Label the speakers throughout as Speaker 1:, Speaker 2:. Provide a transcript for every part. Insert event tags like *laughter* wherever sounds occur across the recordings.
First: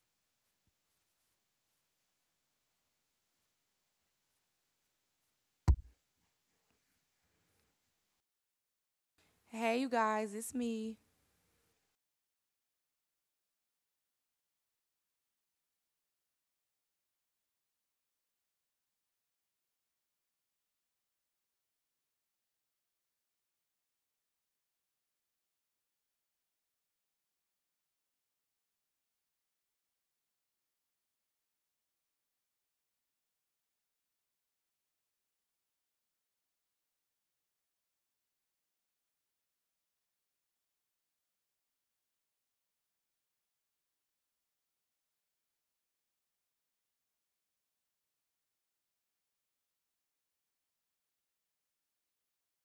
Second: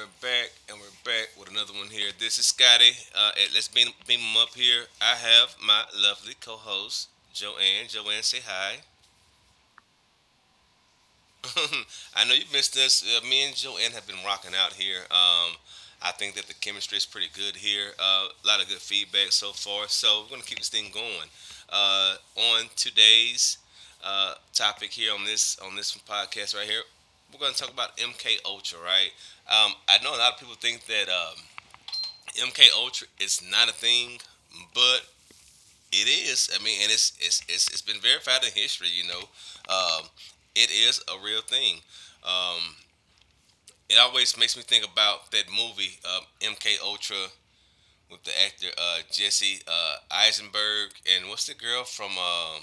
Speaker 1: we're back, and we're back with another one here. This is Scotty. At Let's beam him up here. I have my lovely co-host Joanne. Joanne, say hi.
Speaker 2: Hey, you guys, it's me.
Speaker 1: *laughs* I know you missed this. Me and Joanne have been rocking out here. I think that the chemistry is pretty good here. A lot of good feedback so far. So we're gonna keep this thing going. On today's topic here on this podcast right here, we're gonna talk about MK Ultra, right? I know a lot of people think that MK Ultra is not a thing, but it is. I mean, and it's been verified in history. Um, it is a real thing. Um, it always makes me think about that movie MK Ultra with the actor Jesse Eisenberg and what's the girl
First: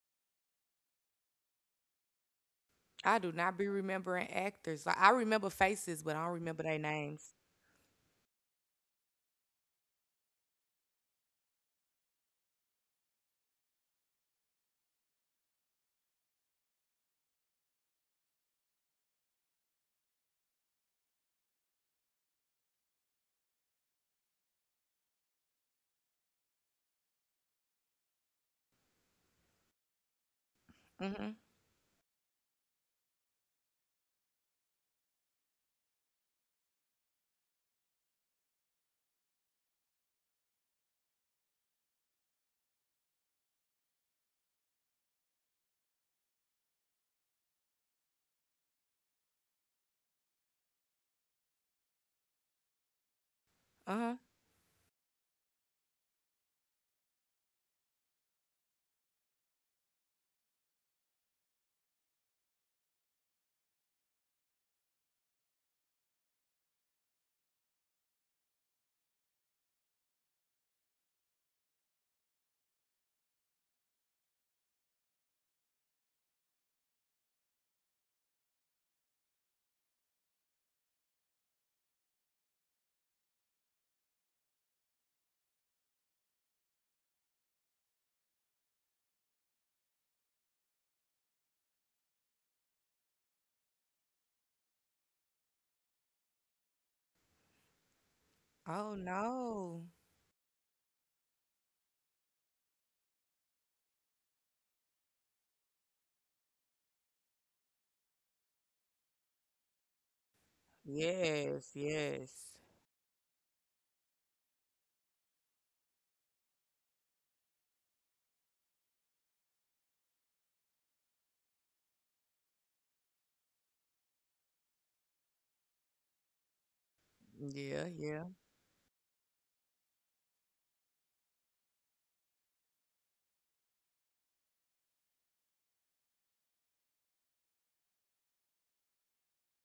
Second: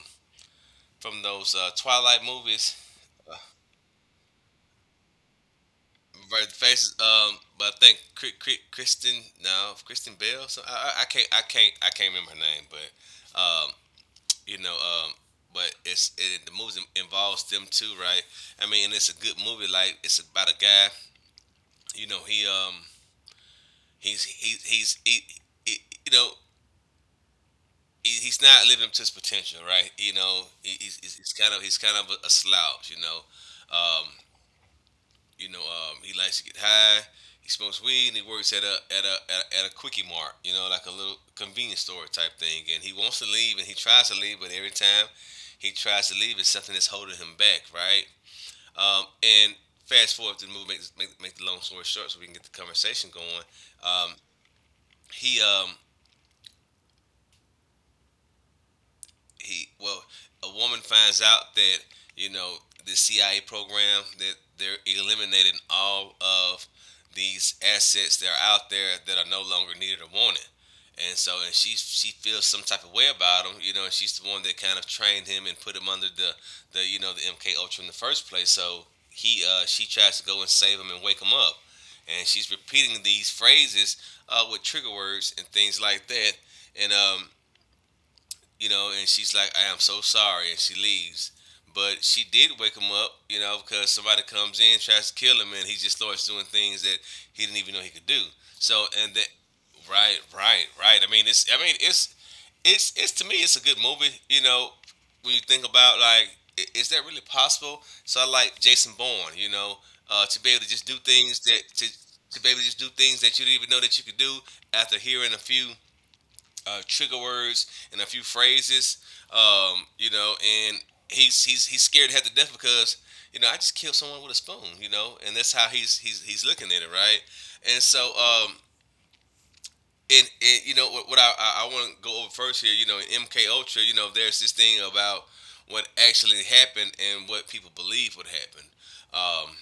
Speaker 1: from those Twilight movies.
Speaker 2: I do not be remembering actors. Like I remember faces, but I don't
Speaker 1: Right, the
Speaker 2: remember their
Speaker 1: faces.
Speaker 2: names.
Speaker 1: But I think Cri- Cri- Kristen, no, Kristen Bell. So I can't, I can't remember her name. But you know. But the movie involves them too, right? I mean, and it's a good movie. Like it's about a guy, you know. He he's he, he's he, you know he, He's not living up to his potential, right? You know,
Speaker 2: Mhm.
Speaker 1: he's kind of a slouch, you know. Um, he likes to get high. He smokes weed and he works at at a quickie mart, you know, like a little convenience store type thing. And he wants to leave and he tries to leave, but every time he tries to leave, it's something that's holding him back, right? And fast forward to the movie, make the long story short so we can get the conversation going.
Speaker 2: Uh
Speaker 1: Um,
Speaker 2: huh.
Speaker 1: he um, he well A woman finds out that you know the CIA program that they're eliminating all of these assets that are out there that are no longer needed or wanted. And so, and she feels some type of way about him, you know. And she's the one that kind of trained him and put him under the you know the MK Ultra in the first place. So he she tries to go and save him and wake him up, and she's repeating these phrases with trigger words and things like that. And You know, and she's like, I am so sorry, and she leaves. But she did wake him up, you know, because somebody comes in, tries to kill him, and he just starts doing things that he didn't even know he could do. So,
Speaker 2: Oh
Speaker 1: and that,
Speaker 2: no.
Speaker 1: right, right, right. It's to me, it's a good movie, you know, when you think about like, is that really possible? So I like Jason Bourne, you know, to be able to just do things that
Speaker 2: Yes.
Speaker 1: to be
Speaker 2: Yes.
Speaker 1: able to just do things that you didn't even know that you could do after hearing a few trigger words and a few phrases, you know, and he's scared to have to death because you know I just killed someone with a spoon, you know, and that's how he's looking at it, right? And
Speaker 2: Yeah.
Speaker 1: so,
Speaker 2: Yeah.
Speaker 1: and you know what, I want to go over first here, you know, in MK Ultra, you know, there's this thing about what actually happened and what people believe would happen. Um,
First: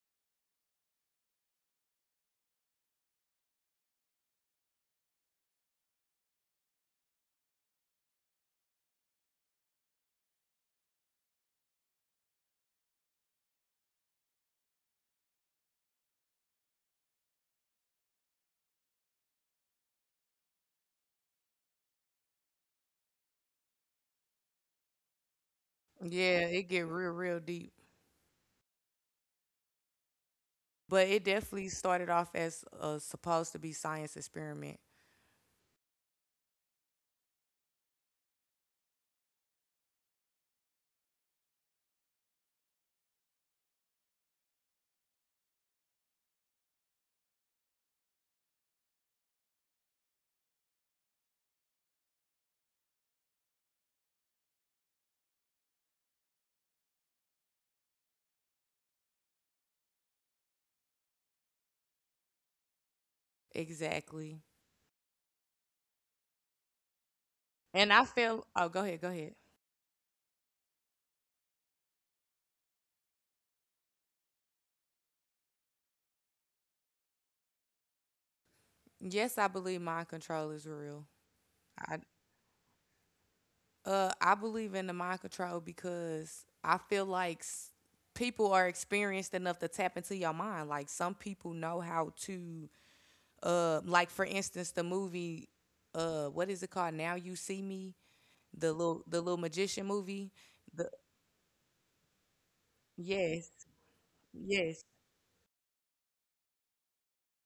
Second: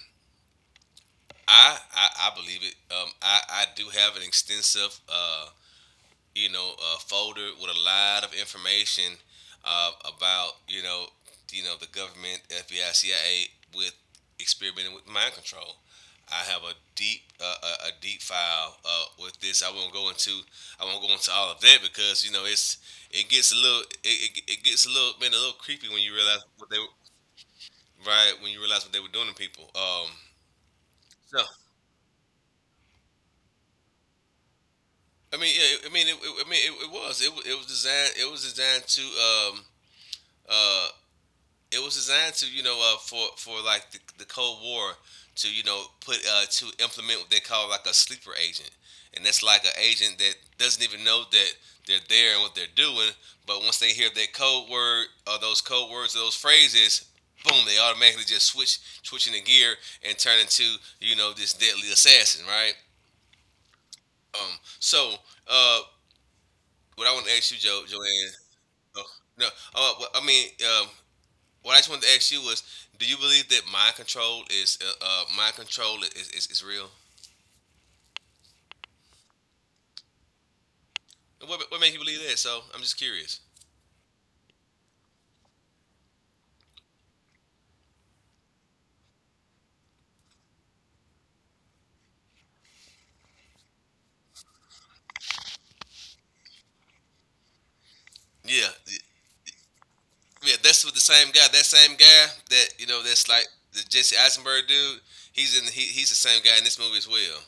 Speaker 1: I believe it. I do have an extensive you know, a folder with a lot of information uh, about, you know the government, FBI, CIA, with experimenting with mind control. I have a deep a deep file with this. I won't go into all of that because you know it gets a little man a little creepy when you realize
Speaker 2: Yeah. It
Speaker 1: what they
Speaker 2: get
Speaker 1: were-
Speaker 2: real, real deep.
Speaker 1: right when you realize what they were doing to people.
Speaker 2: But it
Speaker 1: So
Speaker 2: definitely started off as a supposed to be science experiment.
Speaker 1: I mean yeah, I mean I mean it was designed to uh you know for like the Cold War to you know put to implement what they call like a sleeper agent, and that's like an agent that doesn't even know that they're there and what they're doing, but once they hear that code word or those code words or those phrases. Boom! They automatically just switching the gear and turn into you know this deadly assassin, right?
Speaker 2: Exactly.
Speaker 1: Um. So, uh, what I want to ask you,
Speaker 2: And I
Speaker 1: Joanne.
Speaker 2: feel. Oh, go ahead. Go
Speaker 1: Oh,
Speaker 2: ahead.
Speaker 1: no. Uh, well, I mean, um, What I just wanted to ask you was, do you believe that mind control is is real?
Speaker 2: Yes, I believe mind control is real.
Speaker 1: And what made
Speaker 2: I.
Speaker 1: you believe that? So I'm just curious.
Speaker 2: I believe in the mind control because I feel like people are experienced enough to tap into your mind. Like some people know how to, like for instance, the movie, what is it called? Now You See Me,
Speaker 1: Yeah,
Speaker 2: the
Speaker 1: y-
Speaker 2: little the little magician movie.
Speaker 1: yeah, that's
Speaker 2: The
Speaker 1: with the same guy. That same guy that you know that's like
Speaker 2: yes,
Speaker 1: the Jesse Eisenberg
Speaker 2: yes.
Speaker 1: dude. He's in he's the same guy in this movie as well.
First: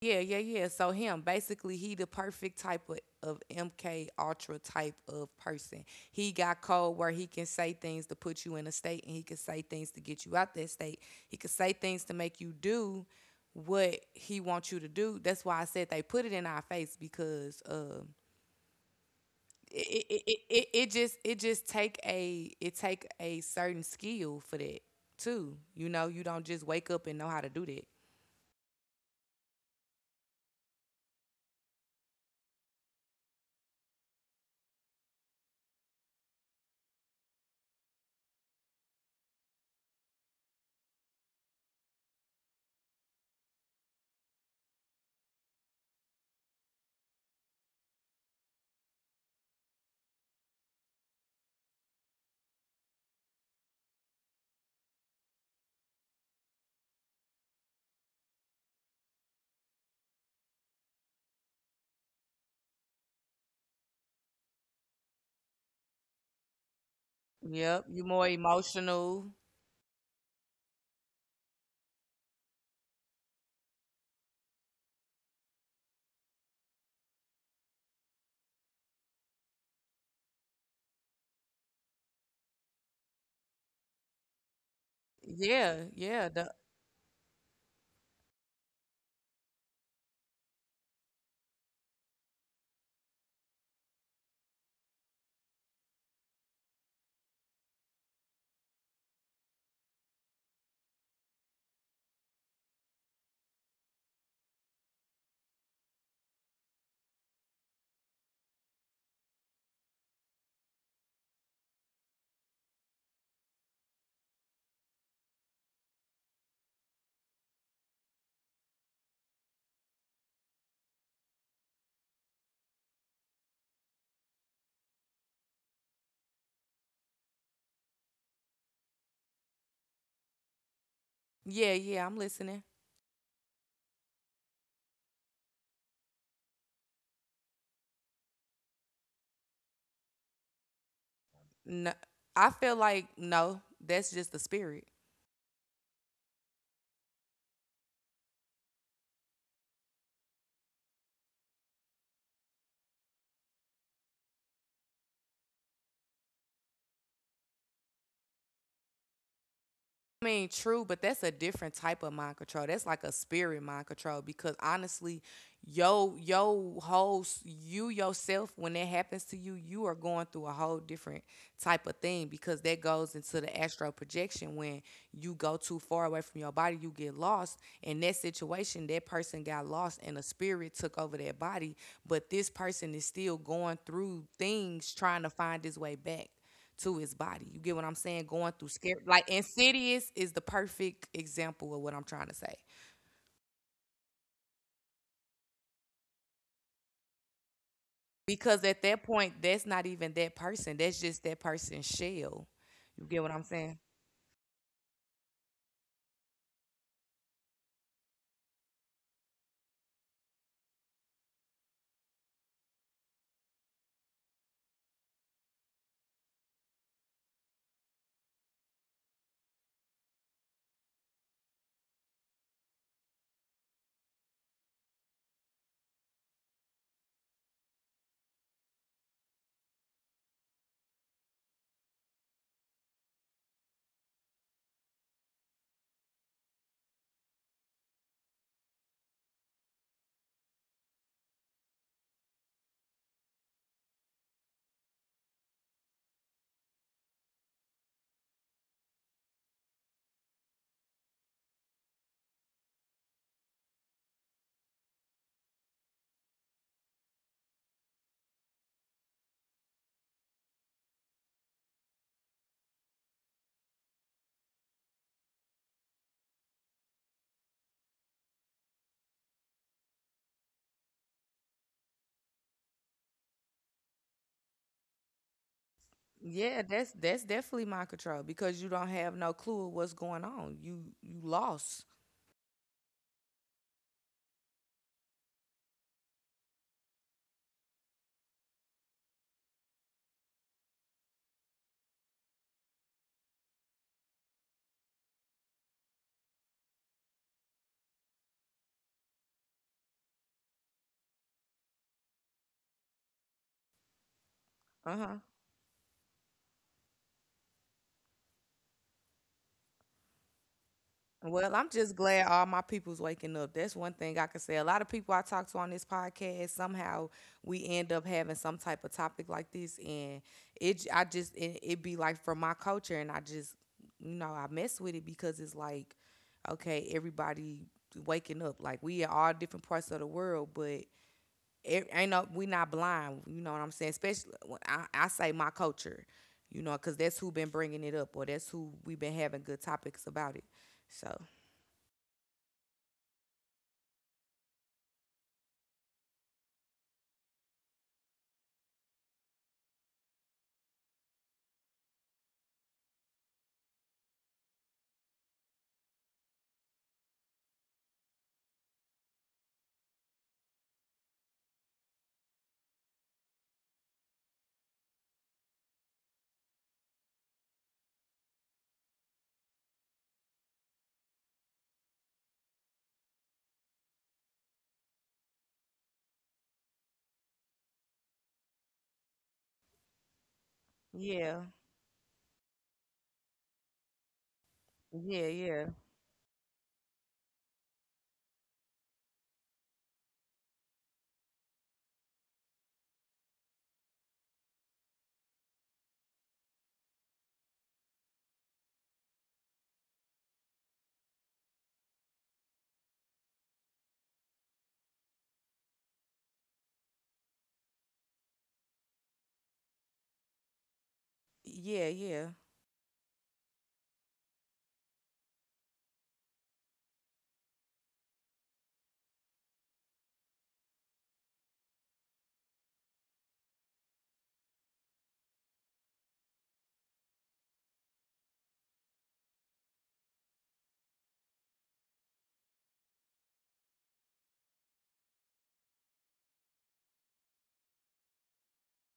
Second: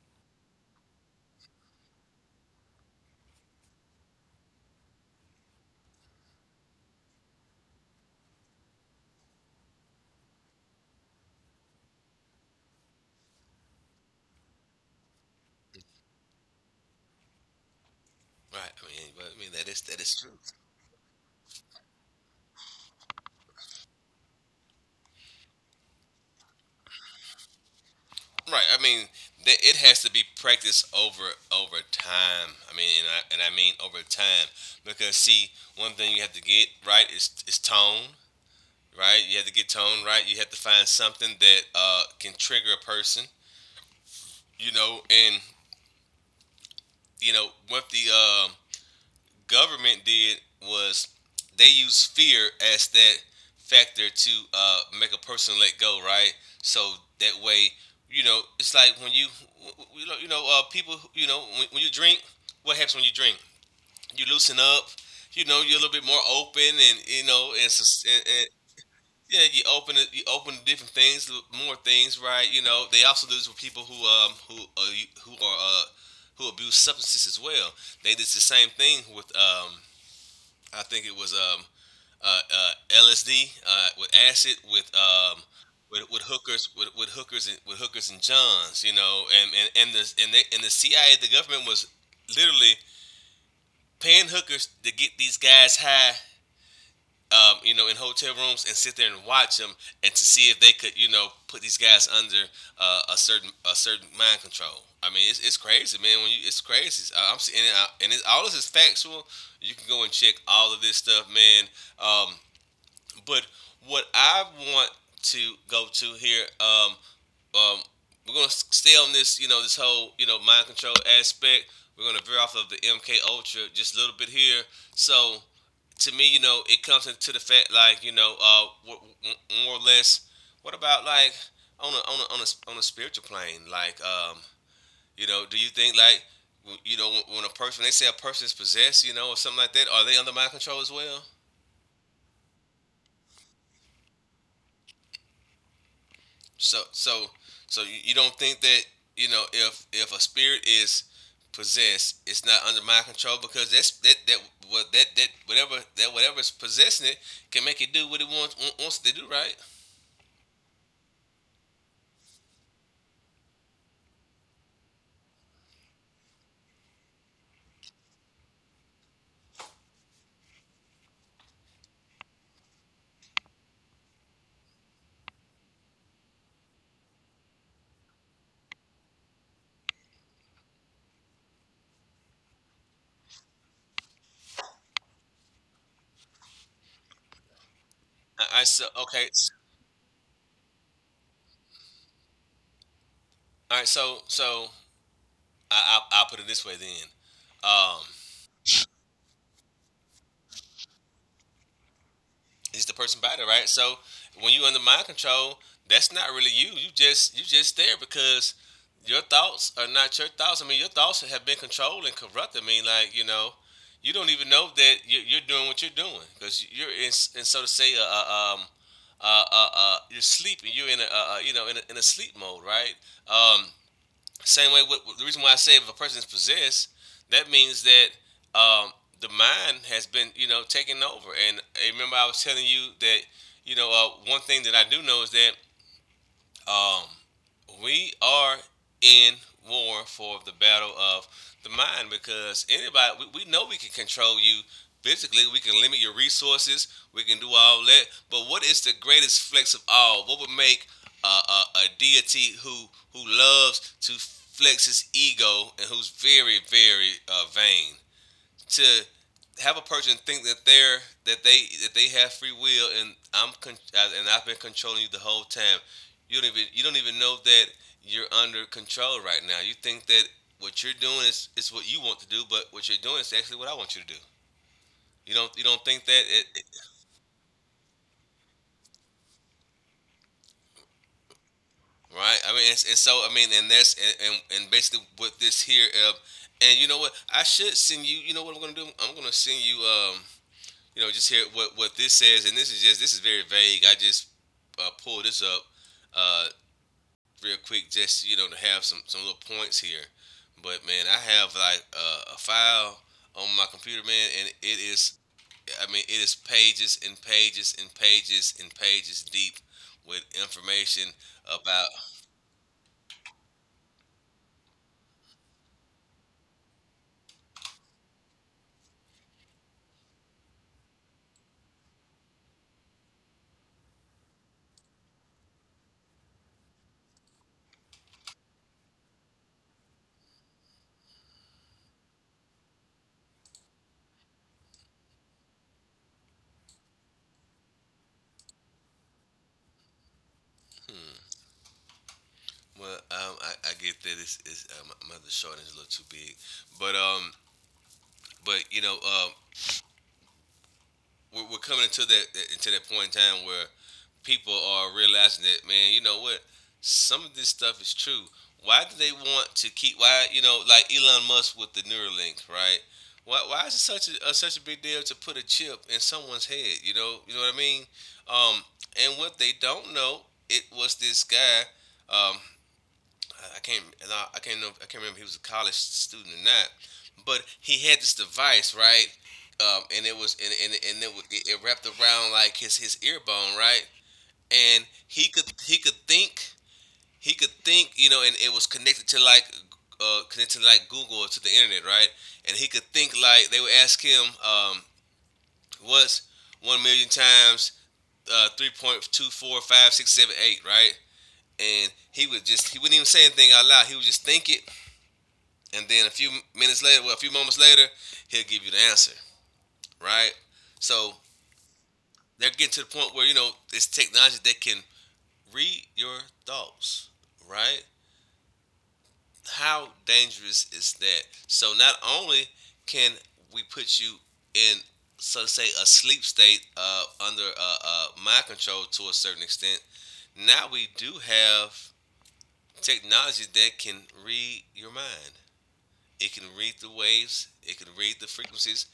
Speaker 2: Yeah. So him, basically, he the perfect type of MK Ultra type of person. He got code where he can say things to put you in a state, and he can say things to get you out that state. He can say things to make you do what he wants you to do. That's why I said they put it in our face because
Speaker 1: Right. I mean, but I mean that is
Speaker 2: it, it,
Speaker 1: true.
Speaker 2: it, it, it just take a it take a certain skill for that too. You know, you don't just wake up and know how to do that.
Speaker 1: Right. I mean, that it has to be practiced over over time. I mean, and I mean over time because see, one thing you have to get right is tone. Right? You have to get tone right. You have to find something that can trigger a person, you know. And you know what the government did was they used fear as that factor to make a person let go, right? So that way, you know, it's like when you, you know people, you know, when you drink, what happens when you drink? You loosen up. You know, you're a little bit more open, and you know,
Speaker 2: Yep, you more emotional.
Speaker 1: yeah, you open it. You open to different things, more things, right? You know, they also do this with people who are who abuse substances as well. They did the same thing with I think it was LSD with acid
Speaker 2: Yeah, yeah, the
Speaker 1: with hookers and johns, you know, and the CIA the government was literally paying hookers to get these guys high you know, in hotel rooms and sit there and watch them and to see if they could, you know, put these guys under a certain mind control. It's crazy, man. When you It's crazy. I- am seeing and it's, All this is factual. You can go and check all of this stuff, man. Um, but What I want to go to here, um, we're gonna stay on this, you know, this whole you know mind control aspect. We're gonna veer off of the MK Ultra just a little bit here. So to me, you know, it comes into the fact, like, you know, more or less, what about like
Speaker 2: Yeah, yeah. I'm listening.
Speaker 1: on a spiritual plane, like, you know, do you think like, you know, a person when they say a person is possessed, you know, or something like that, are they under my control as well?
Speaker 2: No, I feel like no, that's just the spirit.
Speaker 1: So so so you don't think that you know if a spirit is possessed, it's not under my control because that's that that what that that whatever that whatever's possessing it can make it do what it wants to do, right?
Speaker 2: I mean, true, but that's a different type of mind control. That's like a spirit mind control because honestly, whole you yourself when that happens to you, you are going through a whole different type of thing because that goes into the astral projection when you go too far away from your body, you get lost. In that situation, that person got lost and a spirit took over their body, but this person is still going through things trying to find his way back to his body. You get what I'm saying? Going
Speaker 1: I
Speaker 2: through
Speaker 1: so
Speaker 2: scary, like
Speaker 1: Okay.
Speaker 2: Insidious is the perfect example of what I'm trying to say.
Speaker 1: All right, I'll put it this way then. Um,
Speaker 2: Because at that point, that's not even that person. That's just that person's shell.
Speaker 1: it's the
Speaker 2: You get
Speaker 1: person
Speaker 2: what I'm
Speaker 1: body, right?
Speaker 2: saying?
Speaker 1: So when you under mind control, that's not really you. You just there because your thoughts are not your thoughts. I mean, your thoughts have been controlled and corrupted. I mean, like you know, you don't even know that you're doing what you're doing because you're in, s- in so to say, you're sleeping. You're in a you know in in a sleep mode, right? Um, Same way, with, the reason why I say if a person is possessed, that means that um, the mind has been, you know, taken over. And I remember I was telling you that, one thing that I do know is that um, we are in war for the battle of the mind. Because anybody, we know we can control you physically, we can limit your resources, we can do all that, but what is the greatest flex of all? What would make a deity who loves to flex his ego and who's very very vain to have a person think that they're that they have free will, and and I've been controlling you the whole time? You don't even know that you're under control right now. You think that what you're doing is what you want to do, but what you're doing is actually what I want you to do. You don't think that it,
Speaker 2: Yeah,
Speaker 1: it-
Speaker 2: that's definitely mind control because you don't have no clue of what's going on. You lost.
Speaker 1: Right? I mean, it's, and so I mean, and that's and basically what this here. And you know what? I should send you. You know what I'm gonna do? I'm gonna send you. You know, just hear what this says, and this is very vague. I just pulled this up uh, real quick, just, you know, to have some little points here. But man, I have like a file on my computer, man, and it
Speaker 2: Uh huh.
Speaker 1: is. I mean, it is pages and pages and pages and pages deep with information
Speaker 2: Well, I'm
Speaker 1: about.
Speaker 2: just glad all my people's waking up. That's one thing I can say. A lot of people I talk to on this podcast, somehow we end up having some type of topic like this, and it j- I just it, it be like from my culture, and I just you know I mess with it because it's like, okay, everybody waking up. Like we in all different parts of the world, but it ain't no we not blind. You know what I'm saying? Especially when I say my culture, you know, because that's who been bringing it up, or that's who we been having good topics about it. So.
Speaker 1: Well, I get that it's my mother's short is a little too big, but um, but you know, we're coming into that point in time where people are realizing that, man, you know what? Some of this stuff is true. Why do they want to keep? Why, you know, like Elon Musk with the Neuralink, right? Why is it such a, such a big deal to put a chip in someone's head? You know what I mean. Um, and what they don't know, it was this guy. Um, I can't and I can't know I can't remember if he was a college student or not, but he had this device, right, and it was and it, wa-
Speaker 2: Yeah,
Speaker 1: it wrapped around like his ear bone, right, and
Speaker 2: yeah,
Speaker 1: he could
Speaker 2: yeah,
Speaker 1: he could think he could think, you know, and it was connected to like Google or to the internet, right, and he could think, like they would ask him, what's 1,000,000 times 3.2456 78, right, and he wouldn't even say anything out loud. He would just think it, and then a few moments later, he'll give you the answer, right? So
Speaker 2: yeah, yeah.
Speaker 1: they're getting to the point where, you know, it's technology that can read your thoughts, right? How dangerous is that? So not only can we put you in, so to say, a sleep state under mind control to a certain extent, now we do have technology that can read your mind. It can read the waves. It can read the frequencies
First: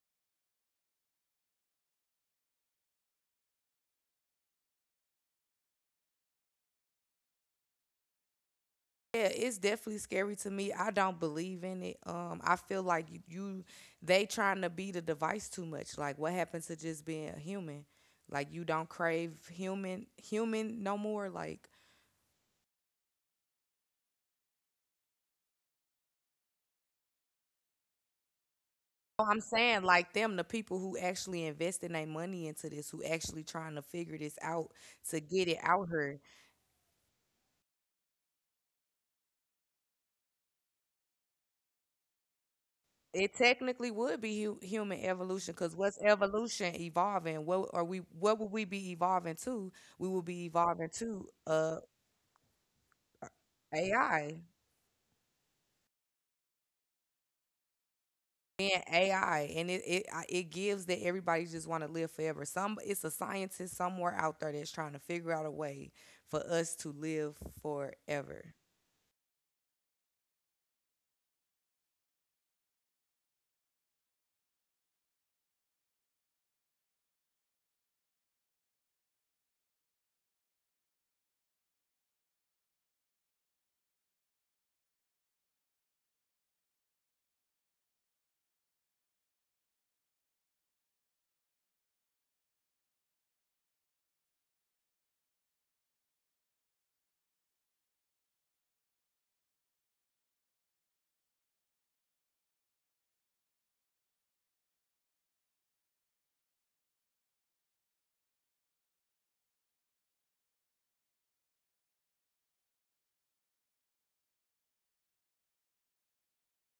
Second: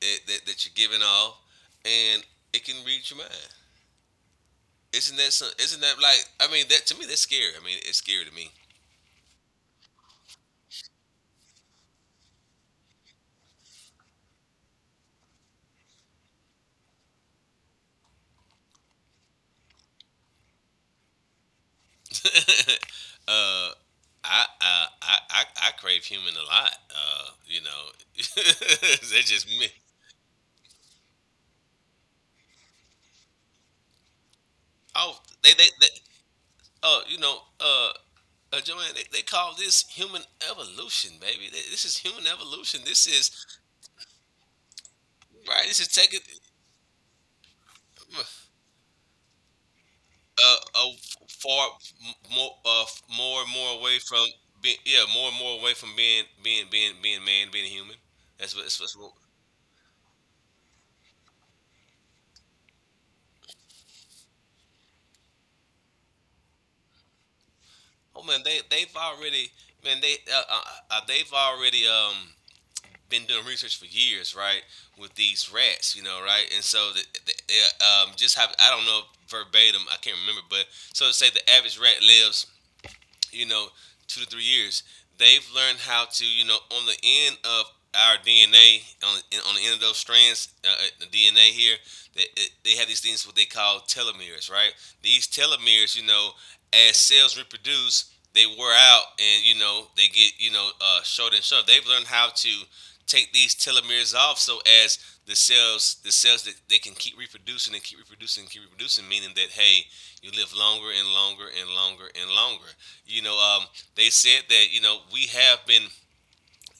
Speaker 1: that you're giving off, and it can read your mind. Isn't that like, I mean, that to me, that's scary. I mean, it's scary to me.
Speaker 2: Yeah, it's definitely scary to me. I don't believe in it. I feel like you they trying to be the device too much. Like, what happened to just being a human? Like, you don't crave human, human no more. Like,
Speaker 1: Uh, I crave human a lot. You know, *laughs* that's
Speaker 2: oh, I'm
Speaker 1: just me.
Speaker 2: saying like them, the people who actually investing their money into this, who actually trying to figure this out
Speaker 1: Oh,
Speaker 2: to get it
Speaker 1: they
Speaker 2: out here.
Speaker 1: oh you know uh, Joanne, they call this human evolution, baby. This is human evolution. This is
Speaker 2: It technically would be human evolution
Speaker 1: right.
Speaker 2: because
Speaker 1: This is
Speaker 2: what's
Speaker 1: taking.
Speaker 2: evolution evolving? What are we? What would we be evolving to? We would be
Speaker 1: uh, uh
Speaker 2: evolving to
Speaker 1: Far more uh more and more away from
Speaker 2: AI,
Speaker 1: being, yeah, more and more away from being human. That's what that's
Speaker 2: being
Speaker 1: what's what-
Speaker 2: AI, and it gives that everybody just want to live forever. Some it's a scientist somewhere out there that's trying to figure out a way for us to live
Speaker 1: Oh man,
Speaker 2: forever.
Speaker 1: they've already, man, they've already been doing research for years, right, with these rats, you know, right, and so the just have, I don't know verbatim, I can't remember, but so to say the average rat lives, you know, 2 to 3 years. They've learned how to, you know, on the end of our DNA, on the end of those strands, the DNA here, they, they have these things what they call telomeres, right? These telomeres, you know, as cells reproduce, they wear out, and you know, they get, you know, shorter and shorter. They've learned how to take these telomeres off, so as the cells that they can keep reproducing and keep reproducing and keep reproducing, meaning that, hey, you live longer and longer and longer and longer. You know, they said that, you know, we have been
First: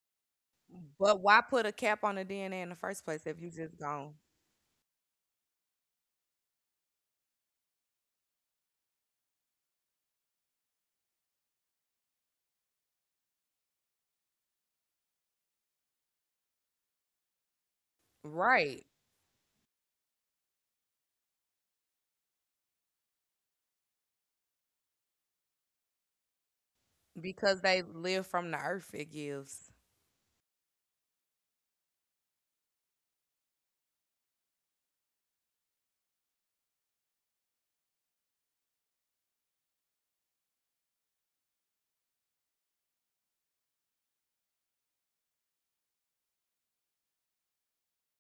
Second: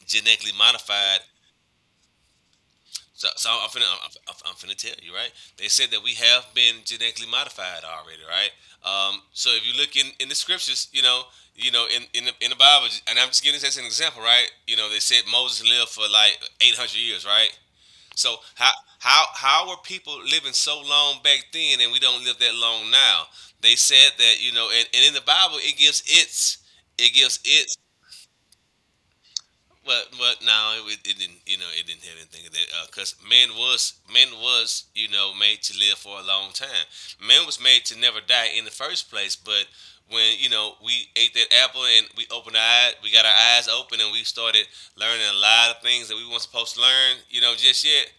Speaker 1: genetically modified.
Speaker 2: But why put a cap on the DNA in the first place
Speaker 1: So,
Speaker 2: if
Speaker 1: so
Speaker 2: you just gone
Speaker 1: I'm finna tell you, right? They said that we have been genetically modified already, right? So if you look in the scriptures, you know, in in the Bible, and I'm just giving this as an example, right? You know, they said Moses lived for like 800 years, right? So
Speaker 2: right?
Speaker 1: how were people living so long back then, and we don't live that long now? They said that, you know, and in the Bible, it gives its it gives
Speaker 2: Because
Speaker 1: its
Speaker 2: they live from the earth. It gives.
Speaker 1: Well, well, no, it didn't. You know, it didn't have anything of that. Because man was you know made to live for a long time. Man was made to never die in the first place. But when, you know, we ate that apple and we opened our eyes, we got our eyes open and we started learning a lot of things that we weren't supposed to learn, you know, just yet.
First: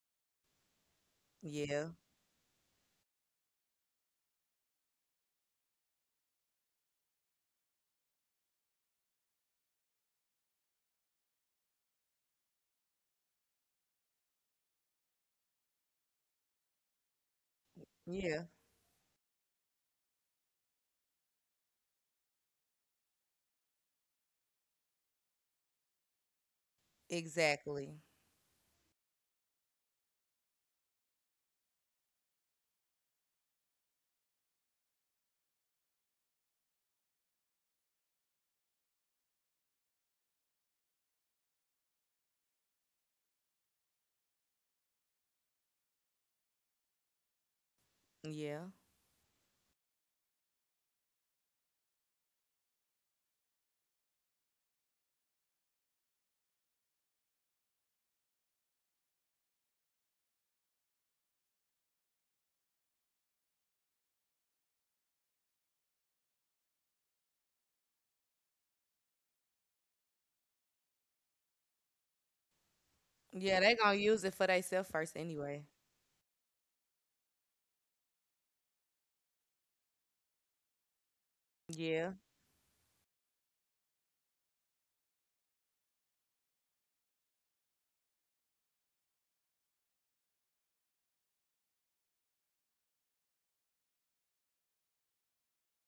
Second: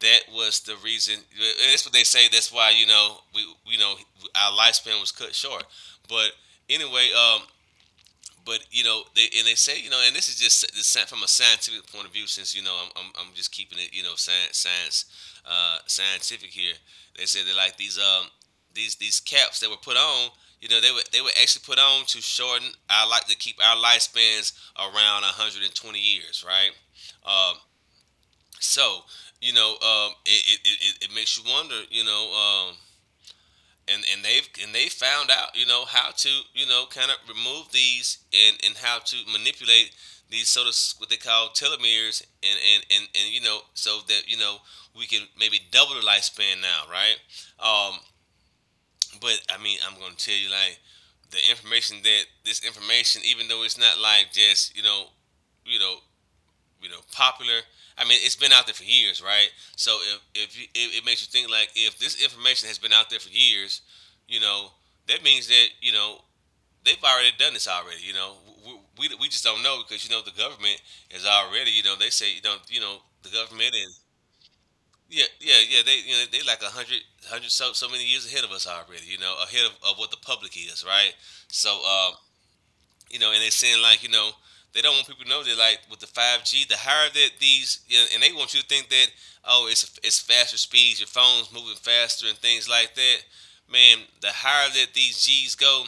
Speaker 1: That was the reason. And That's
Speaker 2: Yeah.
Speaker 1: what they say. That's why, you know, our lifespan was cut short. But anyway, but you know, they, and they say, you know, and this is just the from a scientific point of view, since, you know, I'm just keeping it, you know, scientific here. They said that like these,
Speaker 2: Yeah.
Speaker 1: these caps that were put on, you know, they were actually put on to shorten our like to keep our lifespans around 120 years, right? Um,
Speaker 2: Exactly.
Speaker 1: so, you know, it makes you wonder, you know, and they found out, you know, how to, you know, kind of remove these and how to manipulate these sort of what they call telomeres, and you know, so that you know, we can maybe double the lifespan now, right, um,
Speaker 2: Yeah.
Speaker 1: but I mean, I'm gonna tell you, like the information that this information, even though it's not like just, you know you know, popular. I mean, it's been out there for years, right? So if you, it makes you think like if this information has been out there for years, you know, that means that, you know, they've already done this already. You know, we just don't know because, you know, the government is already you know they say you know you know, the
Speaker 2: Yeah,
Speaker 1: government,
Speaker 2: they
Speaker 1: and
Speaker 2: gonna use it for themselves first
Speaker 1: yeah, yeah,
Speaker 2: anyway.
Speaker 1: yeah, they, you know, they like a hundred hundred, so so many years ahead of us already. You know, ahead of what the public is, right? So
Speaker 2: Yeah.
Speaker 1: you know, and they're saying like, you know, they don't want people to know that, like with the 5G, the higher that these, you know, and they want you to think that, oh, it's faster speeds, your phone's moving faster and things like that. Man, the higher that these G's go,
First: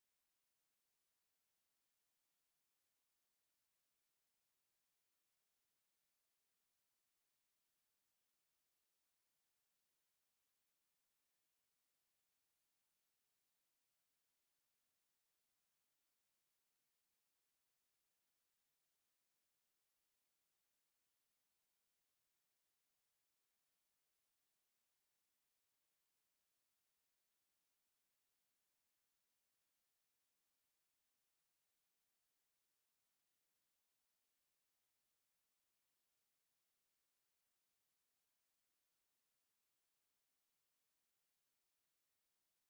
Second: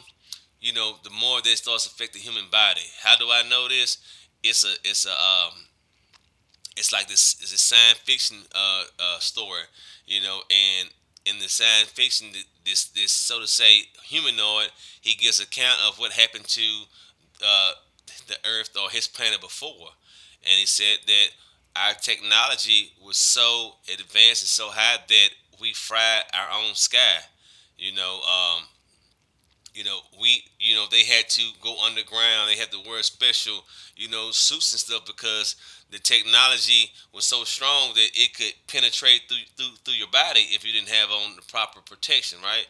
Speaker 1: you know, the more this starts affecting the human body. How do I know this? It's a it's a it's like this, it's a science fiction story, you know, and in the science fiction, this so to say humanoid, he gives account of what happened to uh, the Earth or his planet before, and he said that our technology was so advanced and so high that we fried our own sky. You know, um, you know, we, you know, they had to go underground. They had to wear special, you know, suits and stuff because the technology was so strong that it could penetrate through your body if you didn't have on the proper protection, right?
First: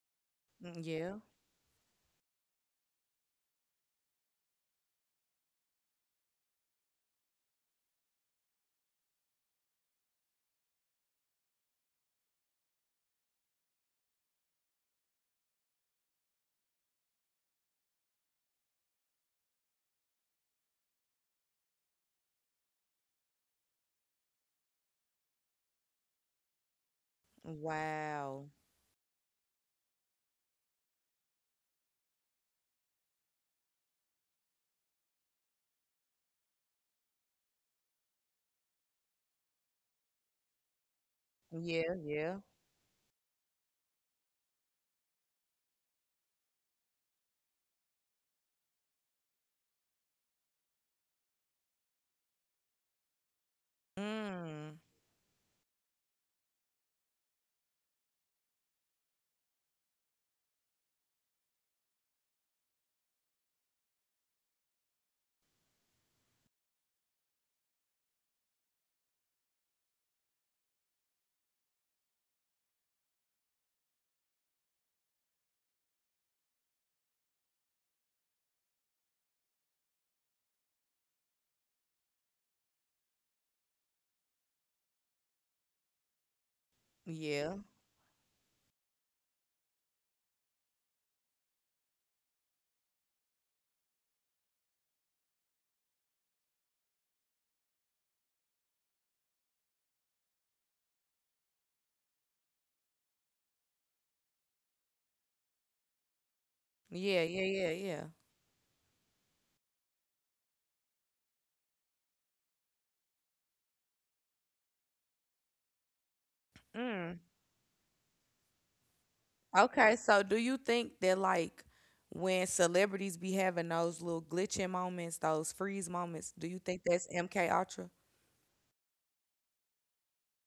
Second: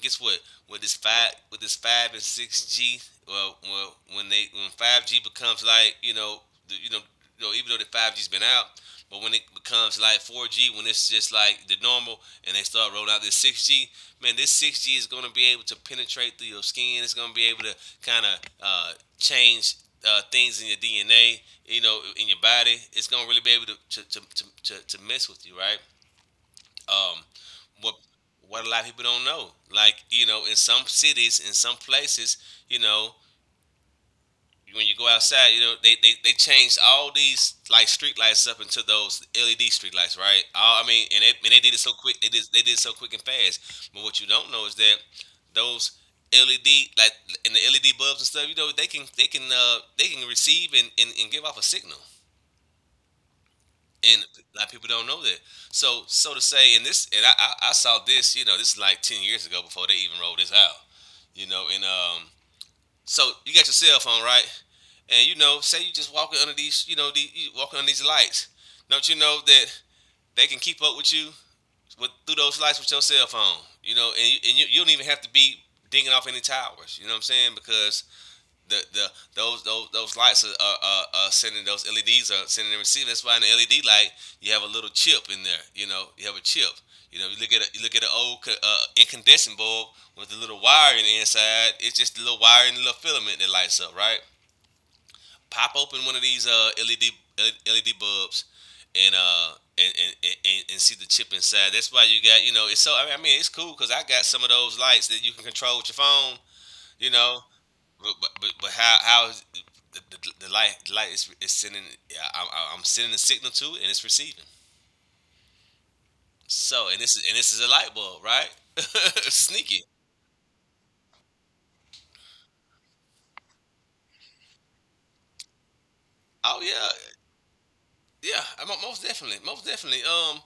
Speaker 1: Guess what? With this
Speaker 2: Yeah.
Speaker 1: five, with this 5 and 6G, well, well, when they, when five G becomes like, you know, the, you know, even though the 5G's been out, but when it becomes like 4G, when it's just like the normal, and they start rolling out this 6G, man, this 6G is gonna be able to penetrate through your skin. It's gonna be able to kind of change things in your DNA, you know, in your body. It's gonna really be able to mess with you, right? um, what
Speaker 2: Wow.
Speaker 1: what a lot of people don't know. Like, in some cities, in some places, you know, when you go outside, they changed all these like street lights up into those LED street lights, right? All, I mean, and they did it so
Speaker 2: Yeah,
Speaker 1: quick. They
Speaker 2: yeah.
Speaker 1: did they did it so quick and fast. But what you don't know is that those LED like in the LED bulbs and stuff, they can receive and give off a signal. And a lot of
Speaker 2: Mm.
Speaker 1: people don't know that. So, so to say, and this, and I saw this, this is like 10 years ago before they even rolled this out, you know, and so you got your cell phone, right, and, say you just walking under these, you know, these you walking under these lights, don't you know that they can keep up with you with through those lights with your cell phone, and you don't even have to be dinging off any towers, you know what I'm saying? Because the those lights are sending. Those LEDs are sending and receiving. That's why in the LED light you have a little chip in there. You know, you have a chip. You know,
Speaker 2: Yeah.
Speaker 1: you look at an old incandescent bulb with a little wire in the inside. It's just a little wire and a little filament that lights up, right? Pop open one of these LED bulbs, and see the chip inside. That's why you got, you know, it's so, I mean, it's cool because I got some of those lights that you can control with your phone. You
Speaker 2: Yeah,
Speaker 1: know,
Speaker 2: yeah, yeah, yeah.
Speaker 1: but how is the light is sending? yeah, I'm, I'm sending a signal to it, and it's receiving. So,
Speaker 2: Mm.
Speaker 1: and this is a light bulb, right? *laughs* Sneaky.
Speaker 2: Okay, so do you think that like when celebrities be having those little glitching moments, those freeze moments, do you
Speaker 1: Oh
Speaker 2: think that's
Speaker 1: yeah,
Speaker 2: MK Ultra?
Speaker 1: yeah. Most definitely, most definitely.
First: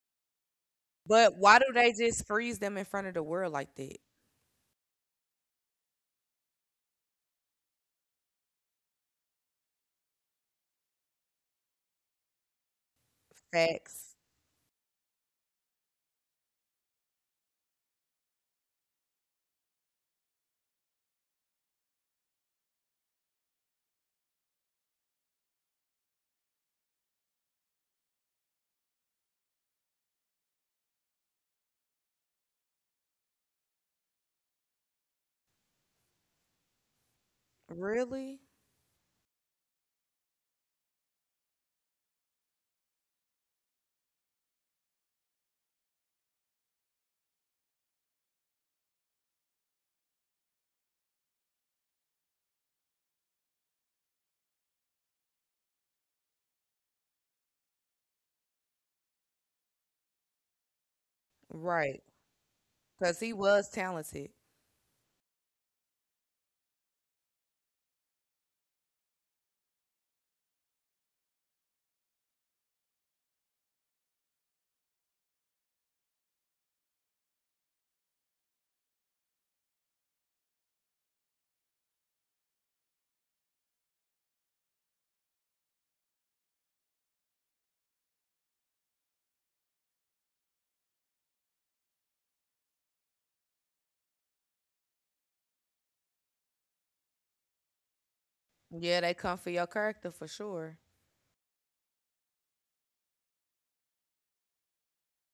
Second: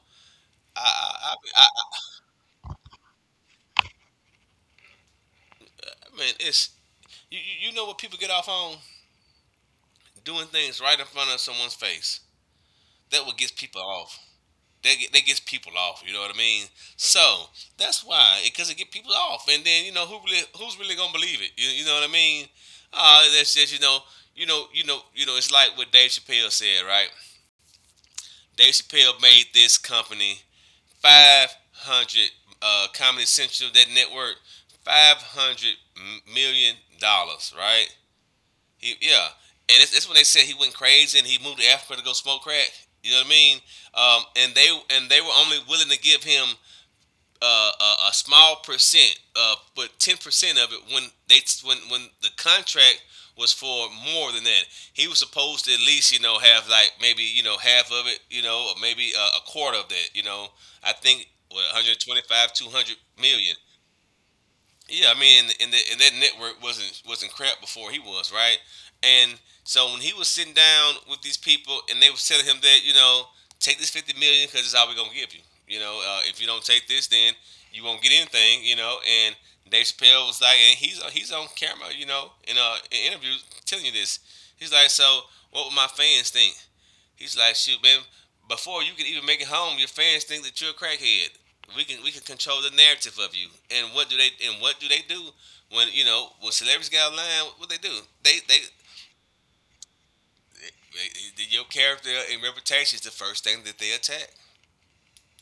Speaker 1: I I, I,
Speaker 2: But why do
Speaker 1: I,
Speaker 2: they just freeze them in front of the world like that?
Speaker 1: I mean, it's, you know what people get off on, doing things right in front of someone's face. That what gets people
Speaker 2: Facts.
Speaker 1: off. That gets people off. You know what I mean? So that's why, because it get people off, and then you know who's really gonna believe it? You know what I mean? That's just, you know it's like what Dave Chappelle said, right? Dave Chappelle made this company 500 Comedy Central, that network, $500 million, right?
Speaker 2: Really?
Speaker 1: Yeah, that's when they said he went crazy and he moved to Africa to go smoke crack. You know what I mean? Um, and they and they were only willing to give him a small percent, but 10% of it when they when the contract was for more than that. He was supposed to at least, you know, have like maybe, you know, half of it, you know, or maybe a quarter of that. You know, I think what,
Speaker 2: Right.
Speaker 1: 125, 200
Speaker 2: Cause he
Speaker 1: million.
Speaker 2: was talented.
Speaker 1: Yeah, I mean, and that network wasn't crap before he was, right, and so when he was sitting down with these people and they were telling him that, you know, take this 50 million because it's all we're gonna give you. You know, if you don't take this, then you won't get anything. You know, and Dave Chappelle was like, and he's on camera, you know, in a in interview telling you this. He's like, so what would my fans think? He's like, shoot, man. Before you can even make it home, your fans think that you're a crackhead. We can control the narrative of you. And what do they do when, you know, when celebrities get out of line? What they do? They they,
Speaker 2: Yeah, they come for your character for sure.
Speaker 1: they your character and reputation is the first thing that they attack.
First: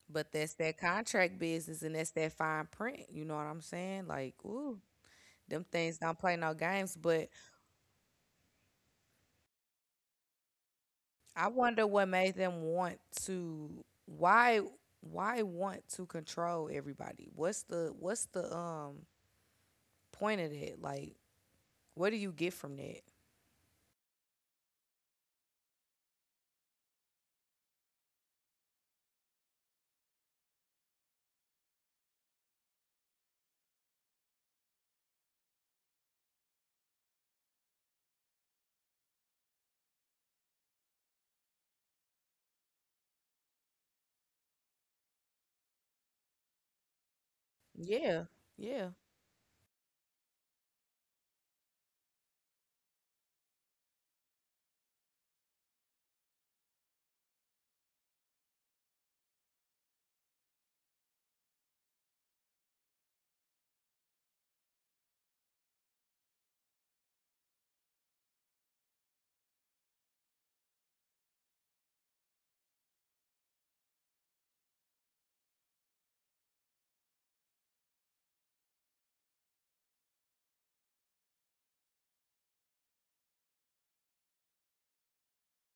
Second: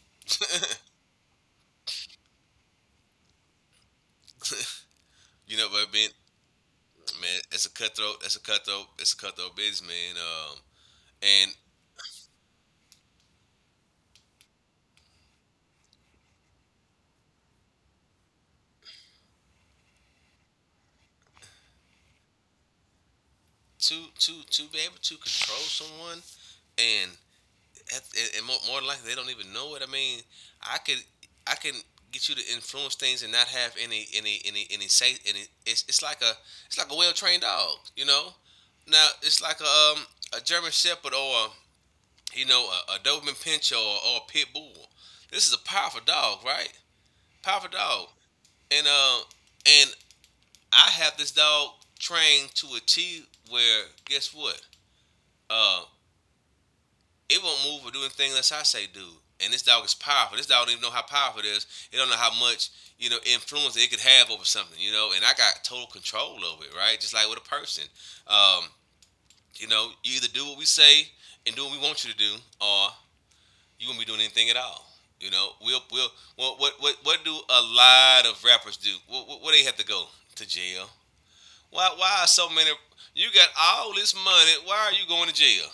Speaker 2: But that's that contract business and that's that fine print. You know what I'm saying? Like, ooh,
Speaker 1: You
Speaker 2: them
Speaker 1: know, but
Speaker 2: things
Speaker 1: being,
Speaker 2: don't play no games. But
Speaker 1: man, it's a cutthroat. It's a cutthroat. It's a cutthroat business, man.
Speaker 2: I
Speaker 1: And
Speaker 2: wonder what made them want to why why want to control everybody? What's the point of that? Like, what do you get from that?
Speaker 1: To be able to control someone, and, that's, and more than likely, they don't even know it. I mean, I could, I can get you to influence things and not have any say. It's like a, it's like a well trained dog. You know, now it's like a German Shepherd or a, you know, a Doberman Pinscher, or a Pit Bull. This is a powerful dog, right? Powerful dog,
Speaker 2: Yeah.
Speaker 1: and
Speaker 2: Yeah.
Speaker 1: uh, and I have this dog trained to achieve, where guess what? Uh, it won't move or do anything unless I say do. And this dog is powerful. This dog don't even know how powerful it is. It don't know how much, you know, influence it could have over something. You know, and I got total control over it, right? Just like with a person. Um, you know, you either do what we say and do what we want you to do, or you won't be doing anything at all. You know, we'll what do a lot of rappers do? What do they have to go to jail? Why are so many? You got all this money. Why are you going to jail?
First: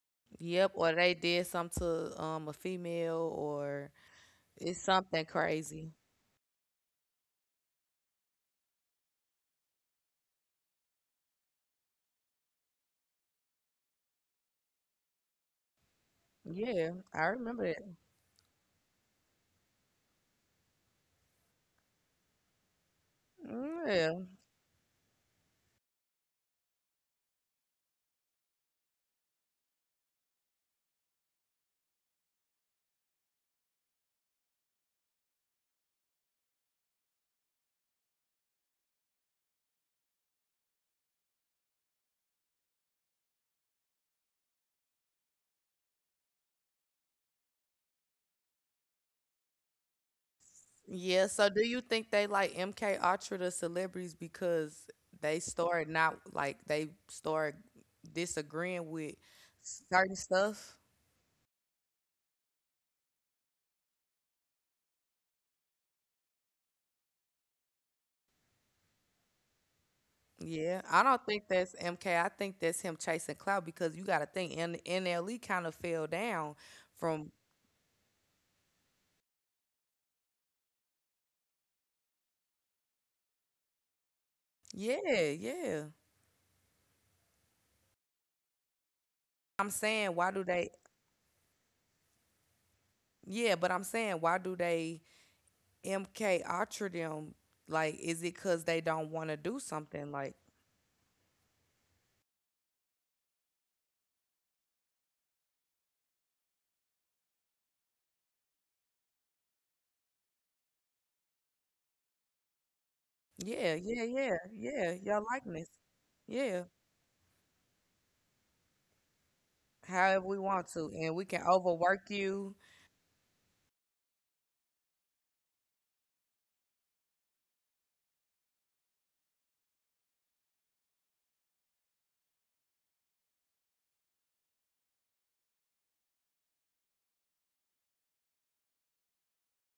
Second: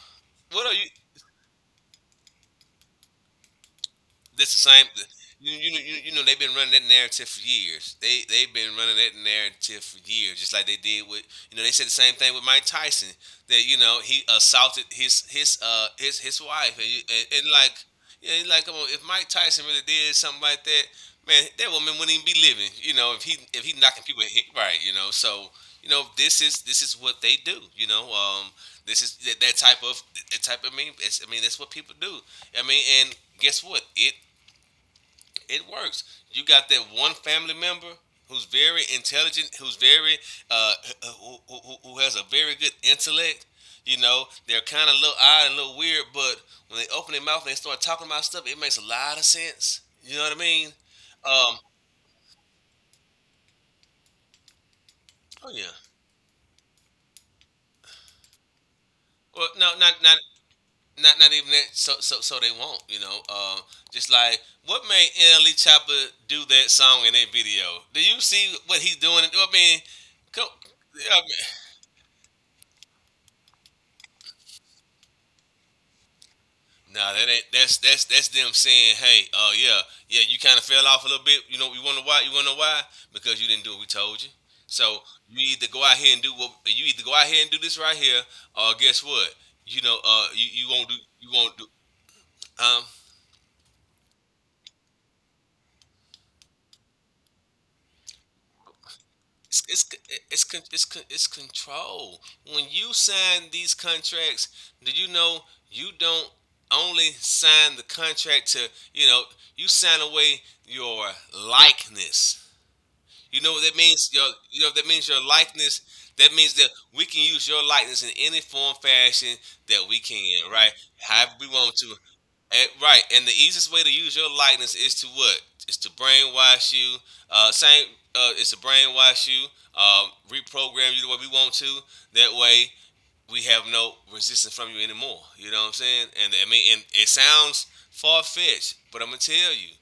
Speaker 1: What
Speaker 2: Yep.
Speaker 1: are you?
Speaker 2: Or they did something to a female or
Speaker 1: This the
Speaker 2: it's
Speaker 1: same.
Speaker 2: something
Speaker 1: You, you,
Speaker 2: crazy.
Speaker 1: you, you know they've been running that narrative for years. They've been running that narrative for years, just like they did with, you know, they said the same thing with Mike Tyson, that, you know, he assaulted his his wife and,
Speaker 2: Yeah, I remember
Speaker 1: like, yeah, like come on, if Mike Tyson really did something like that, man, that woman wouldn't even be living, you know, if he, if he knocking
Speaker 2: that.
Speaker 1: people hit, right, you know. So, you know, this is, this is what they do, you know. This is that, that type of, I mean, it's, I mean that's what people do, I mean, and guess what, it works. You got that one family member who's very intelligent, who's very, uh, who has a very good intellect. You know, they're kind of a little odd and a little weird, but when they open their mouth and they start talking about stuff, it makes a lot of sense. You know what I mean?
Speaker 2: Yeah, so
Speaker 1: Um,
Speaker 2: do you think they like MK Ultra the celebrities because they
Speaker 1: oh yeah.
Speaker 2: started not like they started disagreeing with
Speaker 1: Well, no,
Speaker 2: certain stuff?
Speaker 1: not even that. So they won't. You know, just like what made NLE Chopper do that song in that video? Do you see what he's doing? I mean, come,
Speaker 2: Yeah, I
Speaker 1: yeah, I
Speaker 2: don't think
Speaker 1: mean,
Speaker 2: that's MK. I think that's him chasing clout because you got to think NLE kind of fell down
Speaker 1: nah, that
Speaker 2: from
Speaker 1: ain't, that's them saying, hey, yeah, yeah, you kind of fell off a little bit. You know, you wonder why? You wonder why? Because you didn't do what we told you. So
Speaker 2: yeah,
Speaker 1: you either go
Speaker 2: yeah.
Speaker 1: out here and do, what you either go out here and do this right here, or guess what?
Speaker 2: I'm
Speaker 1: You know,
Speaker 2: saying why
Speaker 1: you,
Speaker 2: do they?
Speaker 1: you won't do um.
Speaker 2: Yeah, but I'm saying why do they MK Ultra them? Like, is it because they don't want to do
Speaker 1: It's it's
Speaker 2: something? Like,
Speaker 1: it's control. When you sign these contracts, do you know, you don't only sign the contract to, you know, you sign away your likeness. You know what that
Speaker 2: yeah, yeah,
Speaker 1: means?
Speaker 2: yeah,
Speaker 1: You know what that
Speaker 2: yeah,
Speaker 1: means? Your
Speaker 2: your likeness.
Speaker 1: likeness. That means that
Speaker 2: Yeah,
Speaker 1: we can use your likeness in any form, fashion that we can,
Speaker 2: however we
Speaker 1: right?
Speaker 2: want to, and we
Speaker 1: However
Speaker 2: can
Speaker 1: we want to.
Speaker 2: overwork you.
Speaker 1: And, right, and the easiest way to use your likeness is to what? It's to brainwash you. Same. It's to brainwash you. Reprogram you the way we want to. That way, we have no resistance from you anymore. You know what I'm saying? And, I mean, and it sounds far fetched, but I'm gonna tell you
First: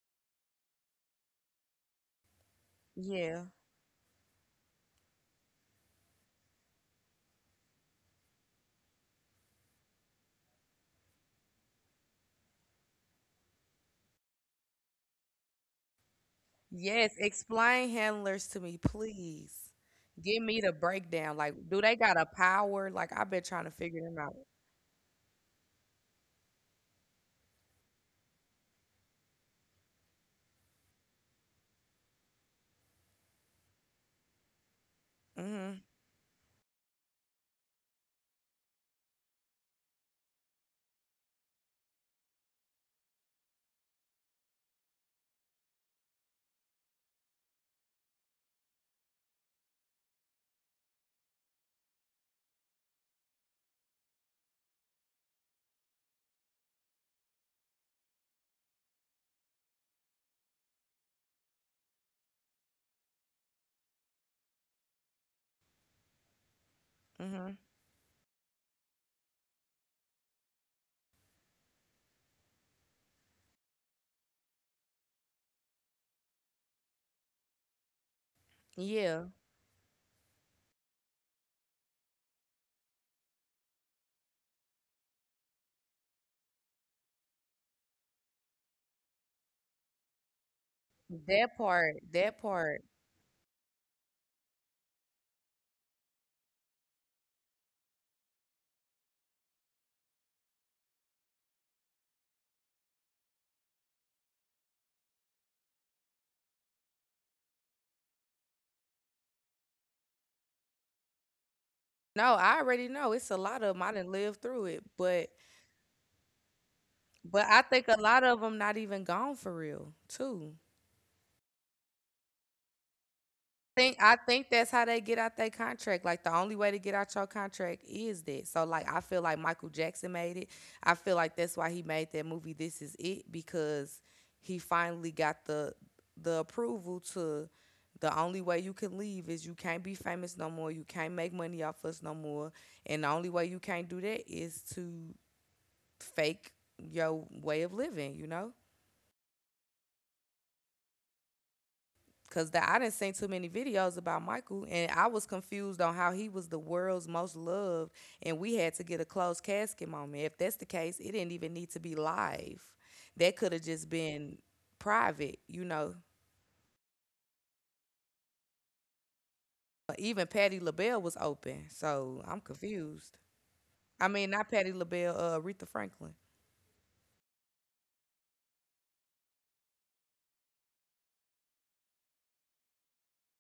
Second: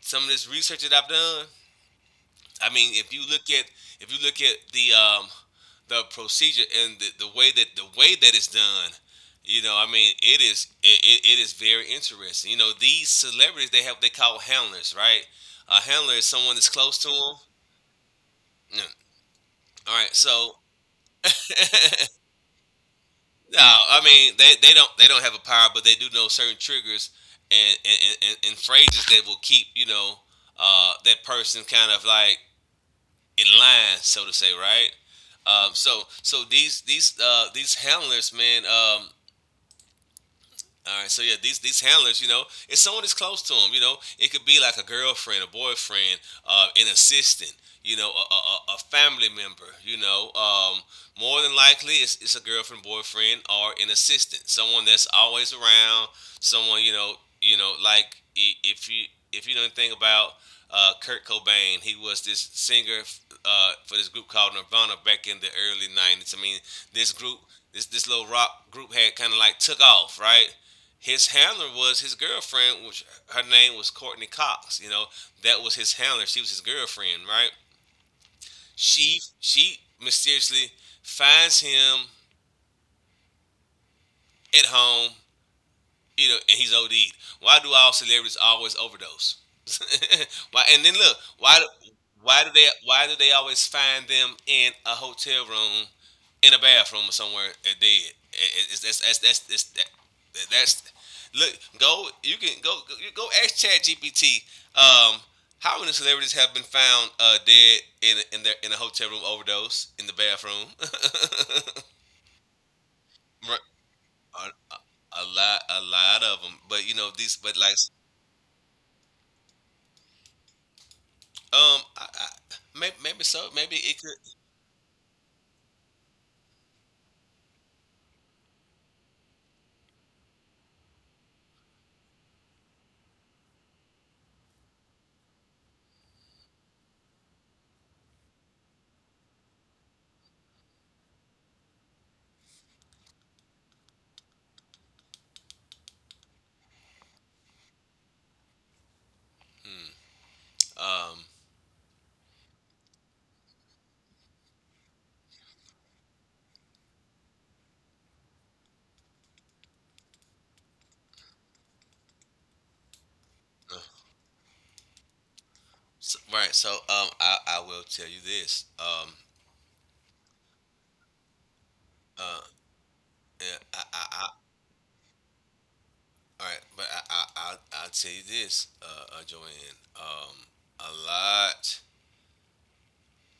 Speaker 1: some of this research that I've done. I mean,
Speaker 2: Yeah.
Speaker 1: if you look at the, the procedure and the way that, the way that it's done, you know, I mean, it is, it is very interesting. You know, these celebrities, they have, they call handlers, right? A handler is someone that's close to
Speaker 2: Yes,
Speaker 1: them.
Speaker 2: explain handlers to me, please.
Speaker 1: All right,
Speaker 2: Give
Speaker 1: so
Speaker 2: me the
Speaker 1: *laughs*
Speaker 2: breakdown. Like, do they got a power? Like, I've been
Speaker 1: no,
Speaker 2: trying to
Speaker 1: I
Speaker 2: figure them
Speaker 1: mean,
Speaker 2: out.
Speaker 1: they, they don't have a power, but they do know certain triggers and phrases that will keep, you know, that person kind of like in line, so to say, right?
Speaker 2: Hmm.
Speaker 1: These handlers, man, all right, so yeah, these handlers, you know, if someone is close to them, you know, it could be like a girlfriend, a boyfriend, an assistant, you know, a family member, you know. More than likely, it's a girlfriend, boyfriend, or an assistant, someone that's always around, someone you know, like if you know anything about Kurt Cobain. He was this singer for this group called Nirvana back in the early '90s. I mean, this group
Speaker 2: Hmm.
Speaker 1: this little rock group had kind of like took off, right? His handler was his girlfriend, which her name was Courtney Cox. You know, that was his handler. She was his girlfriend, right? She
Speaker 2: Yeah.
Speaker 1: she mysteriously finds him at home. You know, and he's OD'd. Why do all celebrities always overdose? *laughs* Why? And then look,
Speaker 2: That
Speaker 1: why?
Speaker 2: part, that
Speaker 1: Why do they?
Speaker 2: part.
Speaker 1: Why do they always find them in a hotel room, in a bathroom, or somewhere dead? That, that- that's Look. Go. You can go. Go, you go ask Chat GPT. Um, how many celebrities have been found dead in a- in their in a hotel room overdose in the bathroom?
Speaker 2: No, I already know. It's a
Speaker 1: *laughs*
Speaker 2: lot of them. I didn't live through
Speaker 1: a,
Speaker 2: it,
Speaker 1: a lot a lot of them, but you know these,
Speaker 2: but
Speaker 1: but
Speaker 2: I
Speaker 1: like.
Speaker 2: think a lot of them not even gone for real, too.
Speaker 1: um I, I, Maybe so, maybe
Speaker 2: Think
Speaker 1: it could.
Speaker 2: I think that's how they get out their contract. Like the only way to get out your contract is that. So like I feel like Michael Jackson made it. I feel like that's why he made that movie This Is It because he finally got the approval to the only way you can leave is you can't be famous no more. You can't make money off us no more. And the only way you can't do that is to fake your way of living, you know?
Speaker 1: um
Speaker 2: Cause the, I didn't see too many videos about Michael, and I was confused on how he was the world's most loved, and we had to get a closed casket moment. If that's the case, it didn't even need to be live. That could have
Speaker 1: uh,
Speaker 2: just been private, you know.
Speaker 1: so, right, so, I will tell you this.
Speaker 2: But even Patti LaBelle was open, so I'm
Speaker 1: Uh
Speaker 2: confused.
Speaker 1: yeah,
Speaker 2: I
Speaker 1: I
Speaker 2: mean, not Patti LaBelle, Aretha Franklin.
Speaker 1: all right, but I'll tell you this, Joanne. A lot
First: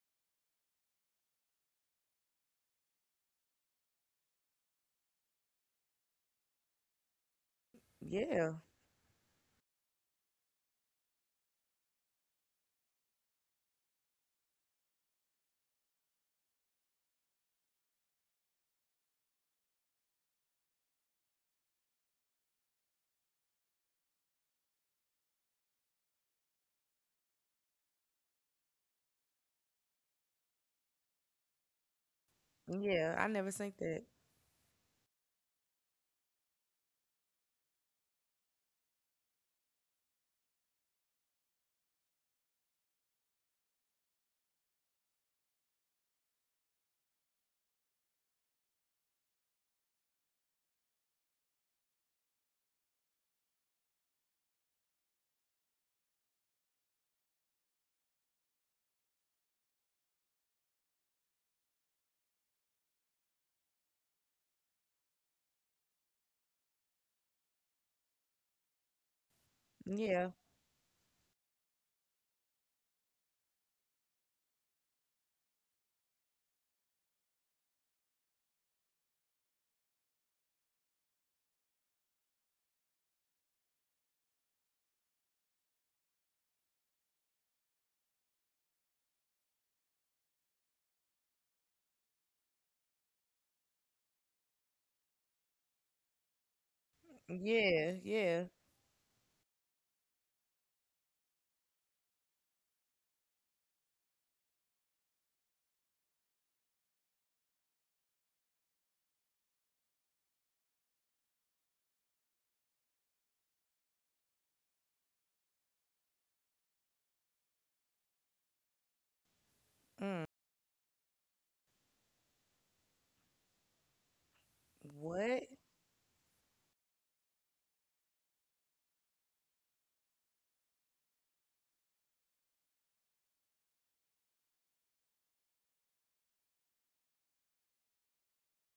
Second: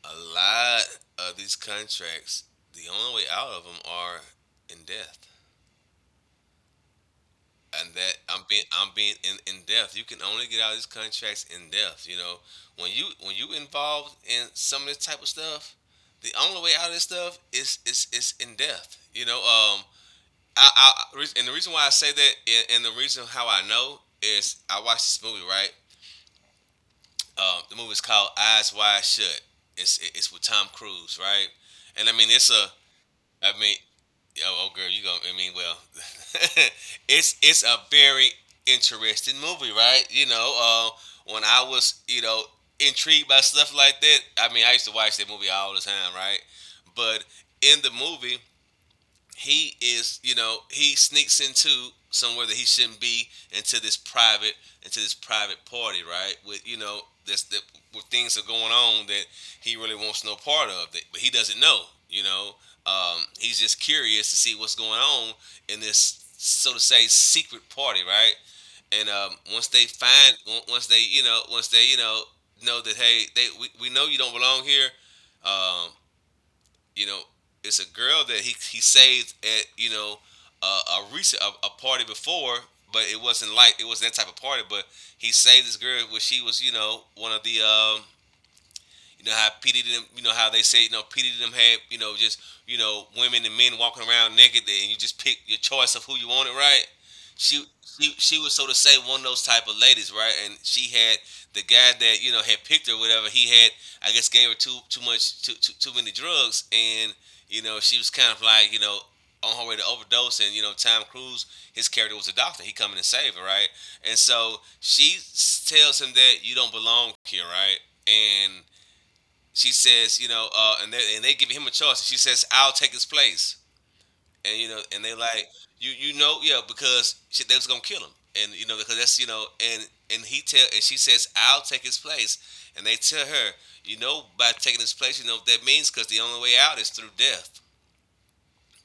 Speaker 1: a lot of these contracts, the only way out of them are in death. And that I'm
Speaker 2: Yeah,
Speaker 1: being I'm being in depth. You can only get out of these contracts in depth. You know, when you involved in some of this type of stuff, the only way out of this stuff is in depth. You know. And the reason why I say that, and the reason how I know, is I watched this movie, right. The movie's called Eyes Wide Shut. It's with Tom Cruise, right? And I mean, it's a
Speaker 2: yeah, I never
Speaker 1: I
Speaker 2: seen
Speaker 1: mean,
Speaker 2: that.
Speaker 1: oh, oh girl, you gonna? I mean, well, *laughs* it's a very interesting movie, right? You know, when I was, you know, intrigued by stuff like that. I mean, I used to watch that movie all the time, right? But in the movie, he is, you know, he sneaks into somewhere that he shouldn't be, into this private into this private party, right, with, you know, this, that, where things are going on that he really wants no part of, that, but he doesn't know, you know. He's just curious to see what's going on in this, so to say, secret party, right? And
Speaker 2: Yeah,
Speaker 1: once they, you know, know that, hey, they we know you don't belong here. Um, you know, it's a girl that he saved at, you know, a recent, a party before, but it wasn't like it was that type of party. But he saved this girl when she was, you know, one of the, you know how P Diddy them, you know how they say, you know, P Diddy them had, you know, just, you know, women and men walking around naked, and you just pick your choice of who you wanted, right? She
Speaker 2: yeah,
Speaker 1: she she
Speaker 2: yeah.
Speaker 1: was, so to say, one of those type of ladies, right? And she had the guy that, you know, had picked her, whatever. He had, I guess, gave her too much, too many drugs, and, you know, she was kind of like, you know, on her way to overdose. And, you know, Tom Cruise, his character was a doctor, he coming to save her, right. And so tells him that you don't belong here, right. And she says, you
Speaker 2: Mm.
Speaker 1: know, and they give him a choice. She says, "I'll take his place," and, you know, and they like,
Speaker 2: What?
Speaker 1: you know, yeah, because she, they was gonna kill him, and, you know, because that's, you know. And he tell and she says, "I'll take his place," and they tell her, you know, by taking his place, you know what that means, because the only way out is through death,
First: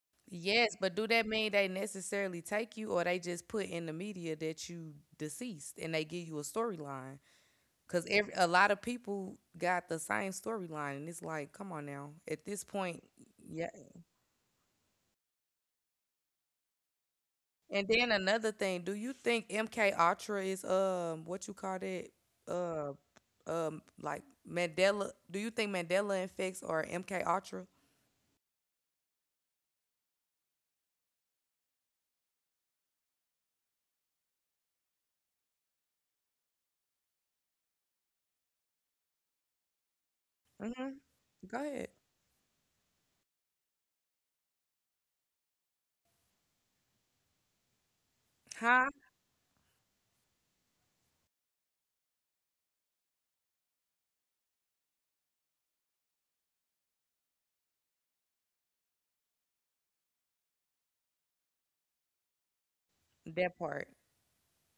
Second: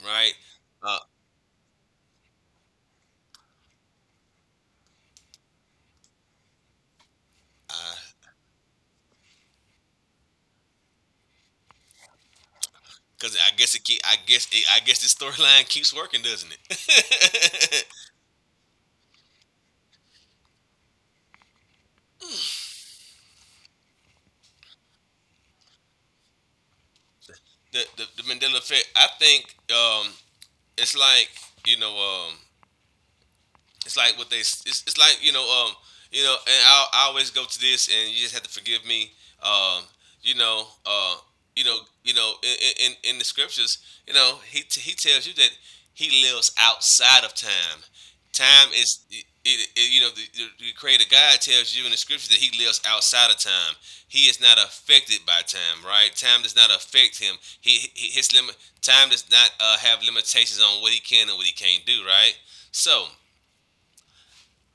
Speaker 1: right?
Speaker 2: Yes, but
Speaker 1: Uh,
Speaker 2: do that mean they necessarily take you, or they just put in the media that you deceased and they give you a storyline? Because every a lot of people got the same storyline, and it's like, come on now, at this point,
Speaker 1: because I
Speaker 2: yeah.
Speaker 1: guess it keep, I guess it, I guess this storyline keeps working, doesn't it?
Speaker 2: And then another thing, do you think MK Ultra is what you call that uh like Mandela? Do you think Mandela effects or MK Ultra?
Speaker 1: *laughs* The Mandela effect. I think, um, it's like, you know. Um, it's like, you know. You know, and I always go to this, and you just have to forgive me. um you know.
Speaker 2: Mm-hmm. Go
Speaker 1: You know.
Speaker 2: ahead.
Speaker 1: You know, in the scriptures, you know, he tells you that he lives outside of time.
Speaker 2: Huh?
Speaker 1: You know, the creator god tells you in the scriptures that he lives outside of time. He is not affected by time, right. Time does not affect him. He his limit Time does not have limitations on what he can and what he can't do, right. So
Speaker 2: That part.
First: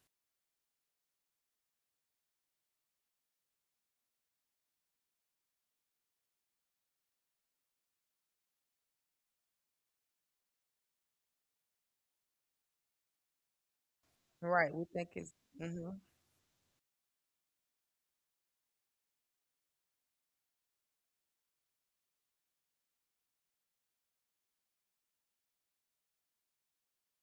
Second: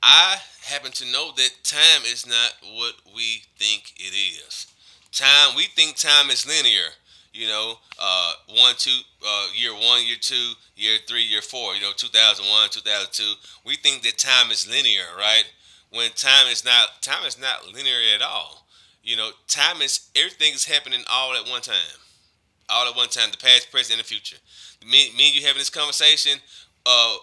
Speaker 1: I happen to know that time is not what we think it is. Time, we think time is linear. You know, uh, one, two, year one, year two, year three, year four. You know, 2001, 2002. We think that time is
Speaker 2: Right. We
Speaker 1: linear,
Speaker 2: think it's.
Speaker 1: right?
Speaker 2: Mm-hmm.
Speaker 1: When time is not linear at all. You know, time is, everything is happening all at one time, all at one time. The past, present, and the future. Me, and you having this conversation. Uh,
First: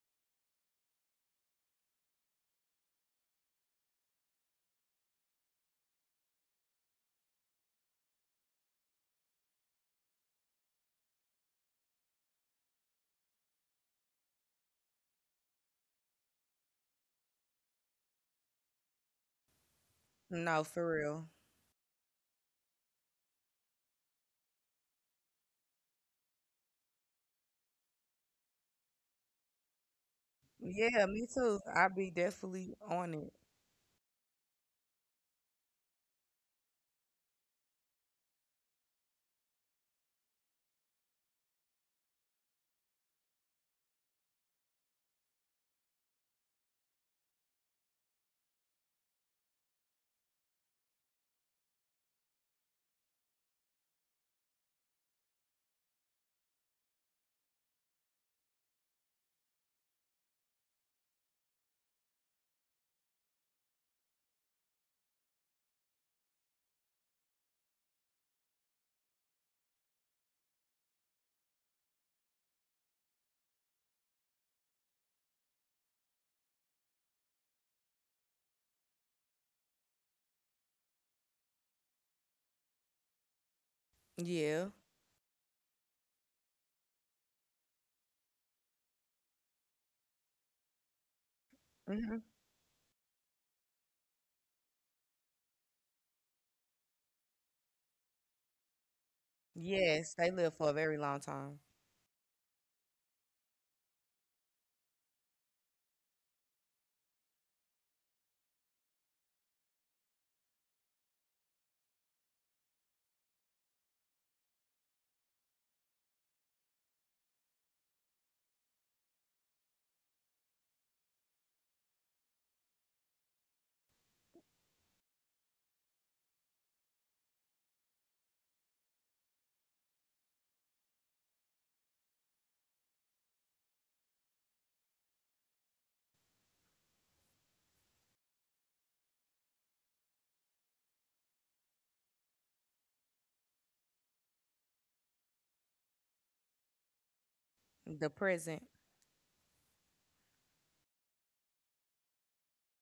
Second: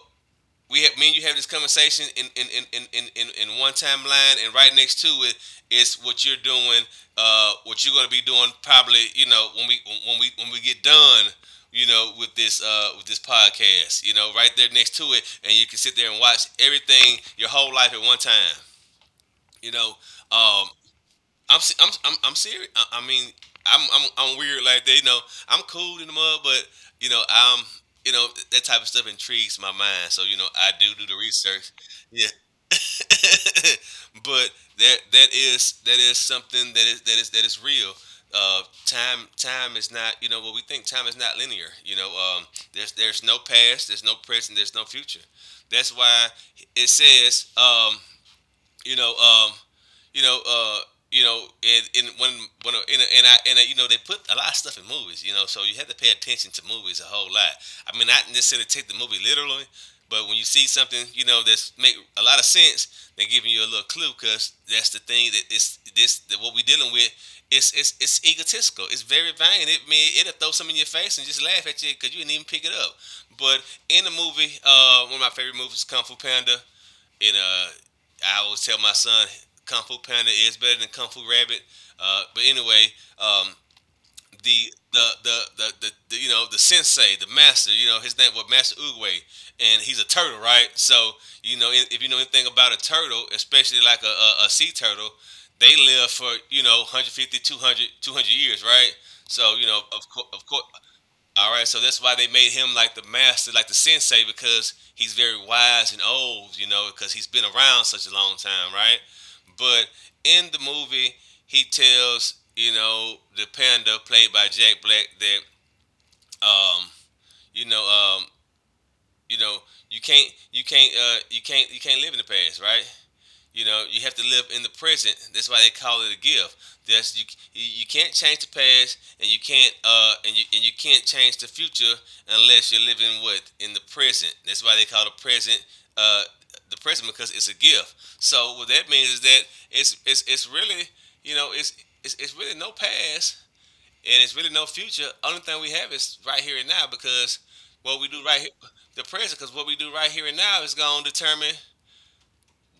Speaker 1: Me and you have this conversation in in one timeline, and right next to it is what you're doing, what you're gonna be doing, probably, you know, when we get done, you know, with this podcast, you know, right there next to it, and you can sit there and watch everything, your whole life, at one time. You know.
Speaker 2: No,
Speaker 1: um
Speaker 2: for real.
Speaker 1: I'm serious. I mean, I'm weird like that. You know, I'm cool in the mud, but you know, I'm you know, that type of stuff intrigues my mind. So, you know, I do
Speaker 2: Yeah,
Speaker 1: do the
Speaker 2: me too.
Speaker 1: research.
Speaker 2: I be
Speaker 1: Yeah.
Speaker 2: definitely on it.
Speaker 1: *laughs* But that is something, that is real. Time is not, you know, what we think. Time is not linear, you know. There's no past, there's no present, there's no future. That's why it says, you know, you know, you know, and, and when when and, and, I, you know, they put a lot of stuff in movies. You know, so you have to pay attention to movies a whole lot. I mean, not necessarily take the movie literally, but when you see something, you know, that's make a lot of sense, they're giving you a little clue, because that's the thing that it's this that what we're dealing with. It's egotistical. It's very vain. It I mean, it'll throw something in your face and just laugh at you because you didn't even pick it up. But in the movie, one of my favorite movies, Kung Fu Panda. And I always tell my son, Kung Fu Panda is better than Kung Fu Rabbit. But anyway, um,
Speaker 2: Yeah.
Speaker 1: the you know, the sensei, the master, you know, his name was Master Uguay, and he's a turtle, right? So, you know, if you know
Speaker 2: Hmm.
Speaker 1: anything about a turtle, especially like a sea turtle, they live for, you know, 150, 200, 200 years, right? So, you know, of
Speaker 2: Yes,
Speaker 1: course,
Speaker 2: they
Speaker 1: of
Speaker 2: live
Speaker 1: course.
Speaker 2: for a very long
Speaker 1: All
Speaker 2: time.
Speaker 1: right, so that's why they made him like the master, like the sensei, because he's very wise and old, you know, because he's been around such a long time, right? But in the movie, he tells, you know, the panda, played by Jack Black, that um, you know, um, you know, you can't live in the past, right? You know, you have to live in the present. That's why they call it a gift. That's you. You can't change the past, and you can't and you can't change the future, unless you're living, what, in the present. That's why they call the present, uh, the present, because it's a gift. So what that means is that it's really, you know, it's really no past, and it's really no future. Only thing we have is right here and now, because what
Speaker 2: The
Speaker 1: we do right here,
Speaker 2: present.
Speaker 1: the present, because what we do right here and now is going to determine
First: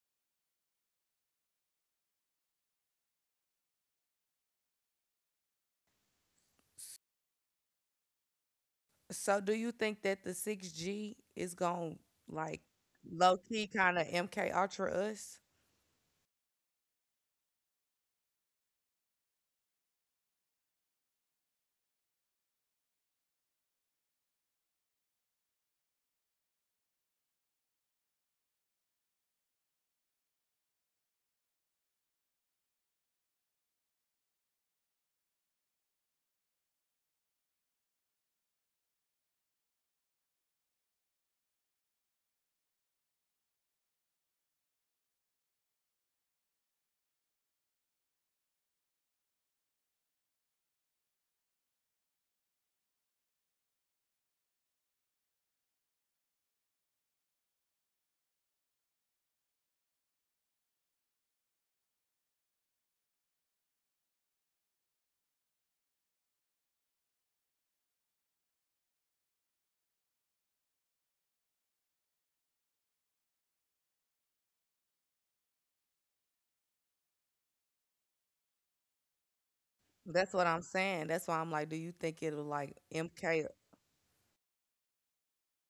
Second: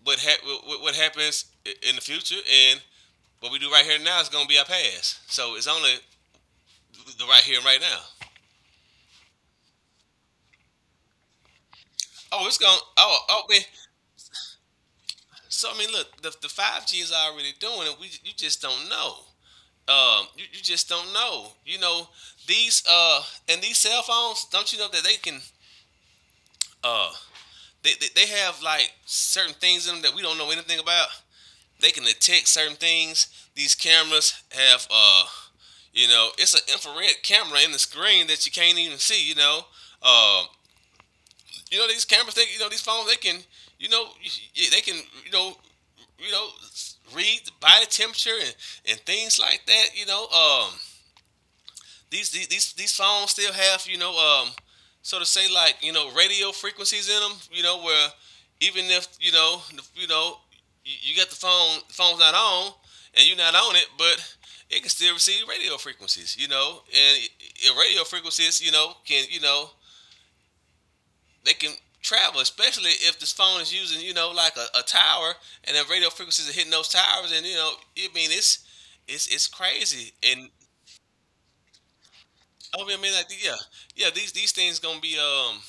Speaker 1: what happens in the future, and what we do right here and now is gonna be our past. So it's only the right here and right now.
Speaker 2: So, do you think that the 6G is going to
Speaker 1: Oh, it's
Speaker 2: like
Speaker 1: gonna. Oh,
Speaker 2: low
Speaker 1: oh man.
Speaker 2: key kind of MK Ultra us?
Speaker 1: So I mean, look, the 5G is already doing it. We you just don't know. You just don't know. These and these cell phones. Don't you know that they can uh they have like certain things in them that we don't know anything about. They can detect certain things. These cameras have you know, it's an infrared camera in the screen that you can't even see. Um, these cameras, they, these phones, they can, you know, yeah, they can, you know, you know, read the body temperature and things like that. These songs still have so to say, like, radio frequencies in them, where, even if, you got the phone's not on and you're not on it, but it can still receive radio frequencies, radio frequencies, can, they can travel, especially if this phone is using, like a tower and the radio frequencies are hitting those towers, and I mean it's it's crazy.
Speaker 2: That's what
Speaker 1: And
Speaker 2: I'm saying. That's why I'm like, do you think it'll like
Speaker 1: oh, I mean, like,
Speaker 2: MK?
Speaker 1: yeah, yeah. These things gonna be,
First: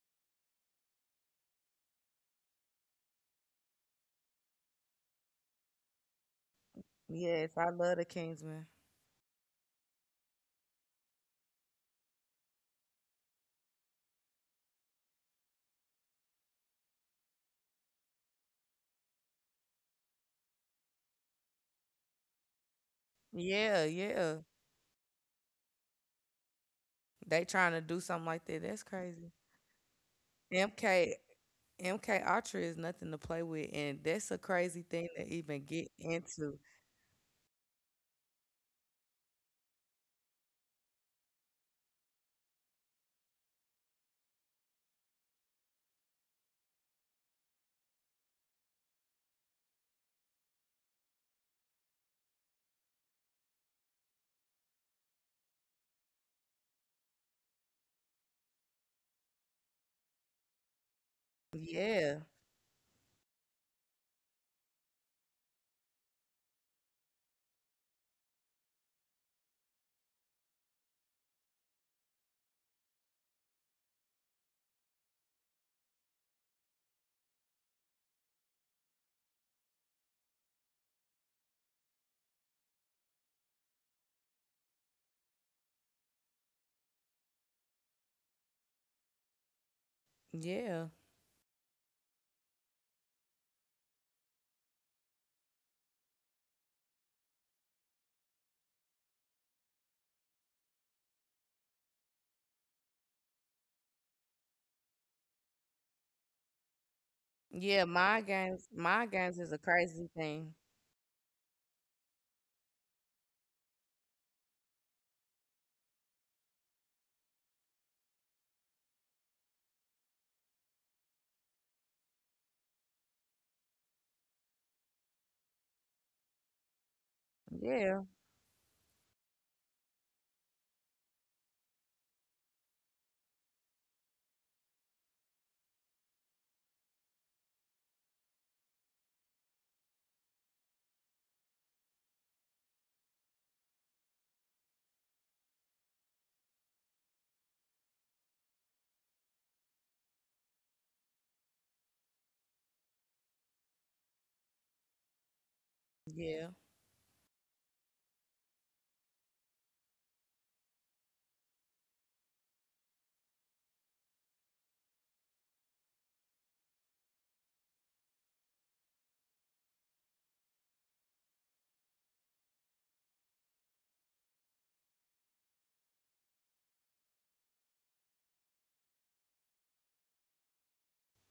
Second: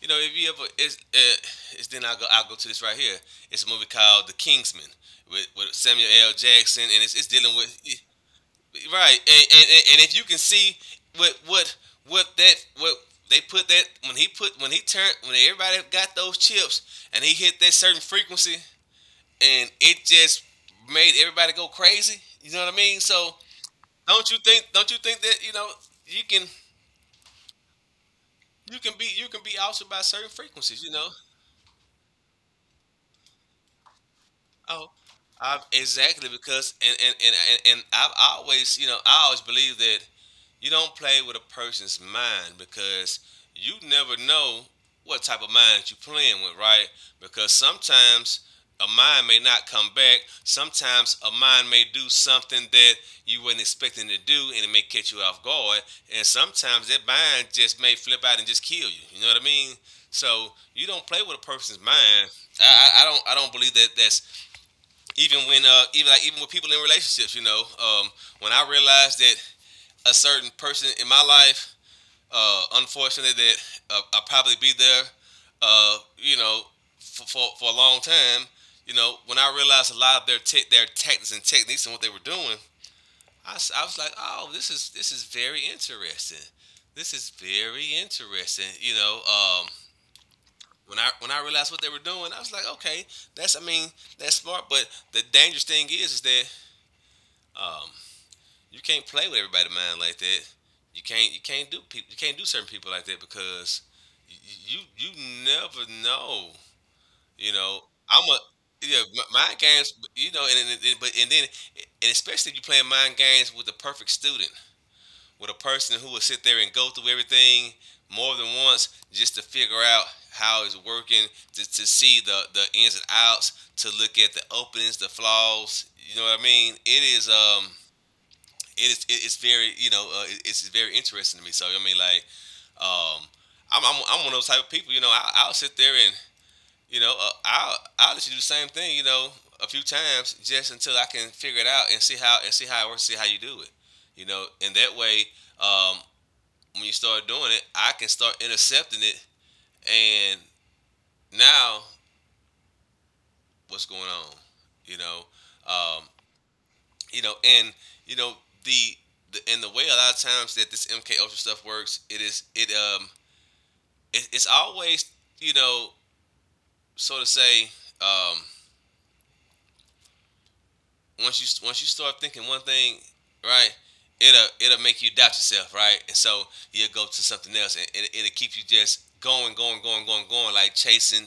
Speaker 1: you know, if you ever, it's, then I go I will go to this right here. It's a movie called The Kingsman with Samuel L. Jackson, and it's
Speaker 2: Yes,
Speaker 1: dealing
Speaker 2: I
Speaker 1: with,
Speaker 2: love the Kingsman.
Speaker 1: right. And if you can see what what what they put, that when he put, when he turned, when everybody got those chips and he hit that certain frequency, and it just made everybody go crazy. You know what I mean? So
Speaker 2: Yeah,
Speaker 1: don't
Speaker 2: yeah.
Speaker 1: you think, that, you know, you can,
Speaker 2: They trying to do something like that.
Speaker 1: you
Speaker 2: That's
Speaker 1: can be,
Speaker 2: crazy.
Speaker 1: altered by certain frequencies, you know.
Speaker 2: MK MK Ultra is nothing to play with, and that's a crazy
Speaker 1: Oh,
Speaker 2: thing to
Speaker 1: I,
Speaker 2: even get
Speaker 1: exactly,
Speaker 2: into.
Speaker 1: because and I've always, you know, I always believe that you don't play with a person's mind, because you never know what type of mind you're playing with, right? Because sometimes a mind may not come back. Sometimes a mind may do something that you weren't expecting to do, and it may catch you off guard. And sometimes that mind just may flip out and just kill you. You know what I mean? So you don't play with a person's
Speaker 2: Yeah,
Speaker 1: mind. I don't, I don't believe that that's, even when, even like, even with people in relationships, you know, when I realized that a certain person in my life, uh, unfortunately, that, I'll probably be there, uh, you know, for, for a long time. You know, when I realized a lot of their their tactics and techniques and what they were doing, I was like, oh, this is, this is very interesting. This is very interesting. You know,
Speaker 2: yeah,
Speaker 1: when I, realized what they were doing, I was like, okay, that's, I mean, that's smart. But the dangerous thing is that, um, you can't play with everybody's mind like that. You can't, do people, you can't do certain people like that, because you you, never know. You know,
Speaker 2: yeah.
Speaker 1: I'm a, yeah,
Speaker 2: My games is a
Speaker 1: mind games.
Speaker 2: crazy
Speaker 1: You know,
Speaker 2: thing.
Speaker 1: and but and then and especially if you're playing mind games with the perfect student, with a person who will sit there and go through everything more than once just to figure out how it's working, to see the ins and outs, to look at the openings, the flaws. You know what I mean? It is, um,
Speaker 2: Yeah,
Speaker 1: it is, it's very, you know, it, it's very interesting to me. So I mean like, um, I'm I'm one of those type of people. You know, I, I'll sit there, and you know, I'll let you do the same thing. You know, a few times, just until I can figure it out and see how, it works, see how you do it. You know, and that way, um, when you start doing it, I can start intercepting it. And now, what's going on? You know, um,
Speaker 2: yeah,
Speaker 1: you know, and you know, the, the, and the way a lot of times that this MK Ultra stuff works, it is, it's always, you know, so to say, um, once you, start thinking one thing, right, it'll, it'll make you doubt yourself, right? And so you'll go to something else, and it'll keep you just going, going, going, going, going, like chasing.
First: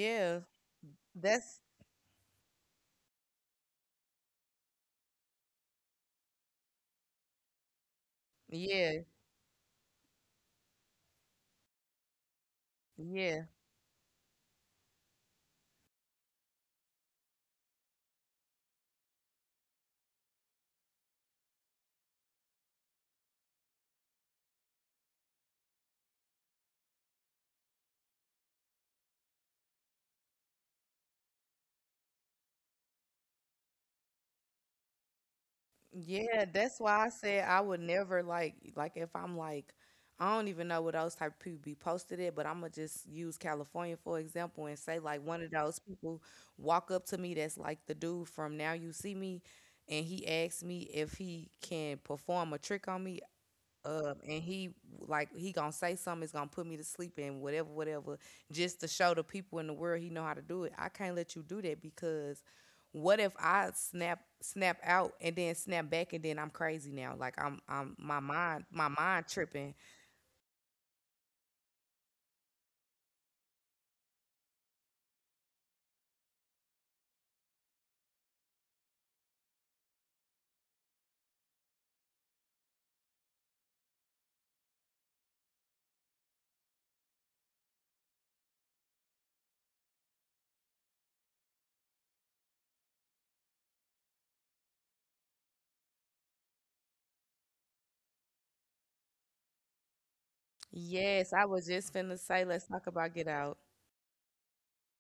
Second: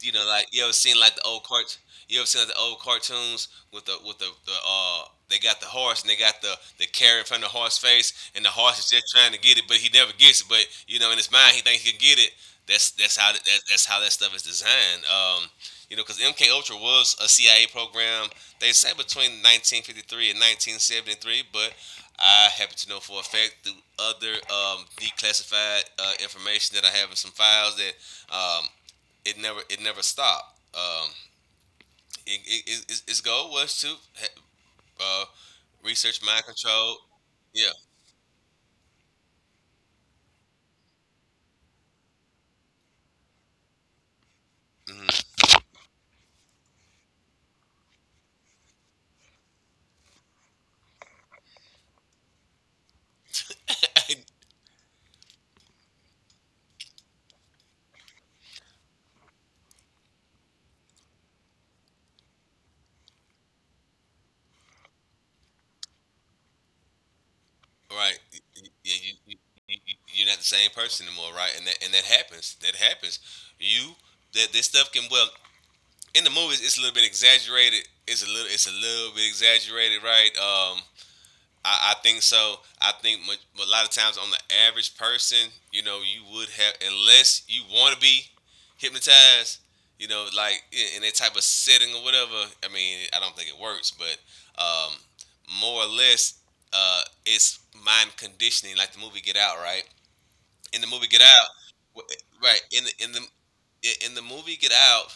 Speaker 1: You know, like you ever seen like
Speaker 2: That's
Speaker 1: you ever seen like the old cartoons with the, with the they got the horse, and they got the carrot in front of the horse face, and the horse is
Speaker 2: yeah,
Speaker 1: just trying to get it, but he never gets it. But you know, in his mind, he thinks he can get it. That's that's how that,
Speaker 2: yeah,
Speaker 1: that's how that stuff is designed. You know, because MK Ultra was a CIA program. They say between 1953 and 1973, but I happen to know for a fact through other, declassified, information that I have in some files that, um, it never, it never stopped. Its goal was to, uh, research mind
Speaker 2: yeah. That's
Speaker 1: control.
Speaker 2: why I said I
Speaker 1: Yeah,
Speaker 2: would never like if I'm like I don't even know what those type of people be posted at, but I'm gonna just use California for example and say
Speaker 1: hmm.
Speaker 2: like one of those people walk up to me that's like the dude from Now You See Me, and he asks me if he can perform a trick on me. Up and
Speaker 1: *laughs*
Speaker 2: he like he gonna say something it's gonna put me to sleep and whatever whatever just to show the people in the world he know how to do it, I can't let you do that because what if I snap snap out and then snap back and then I'm crazy now, like I'm
Speaker 1: Right.
Speaker 2: my
Speaker 1: Yeah, you, you,
Speaker 2: mind
Speaker 1: you,
Speaker 2: tripping.
Speaker 1: you- you're not the same person anymore, right? And that happens. That happens. You, that this stuff can, well, in the movies, it's a little bit exaggerated. It's a little, it's a little bit exaggerated, right? I think so. I think a lot of times on the average person, you know, you would have, unless you want to be hypnotized, you know, like in that type of setting or whatever. I mean, I don't think it works, but, um, more or less, it's mind conditioning, like the movie Get Out, right? In the movie Get Out,
Speaker 2: Yes, I was just
Speaker 1: w-
Speaker 2: finna
Speaker 1: right?
Speaker 2: say let's
Speaker 1: In the,
Speaker 2: talk
Speaker 1: in the
Speaker 2: about Get Out.
Speaker 1: in the movie Get Out,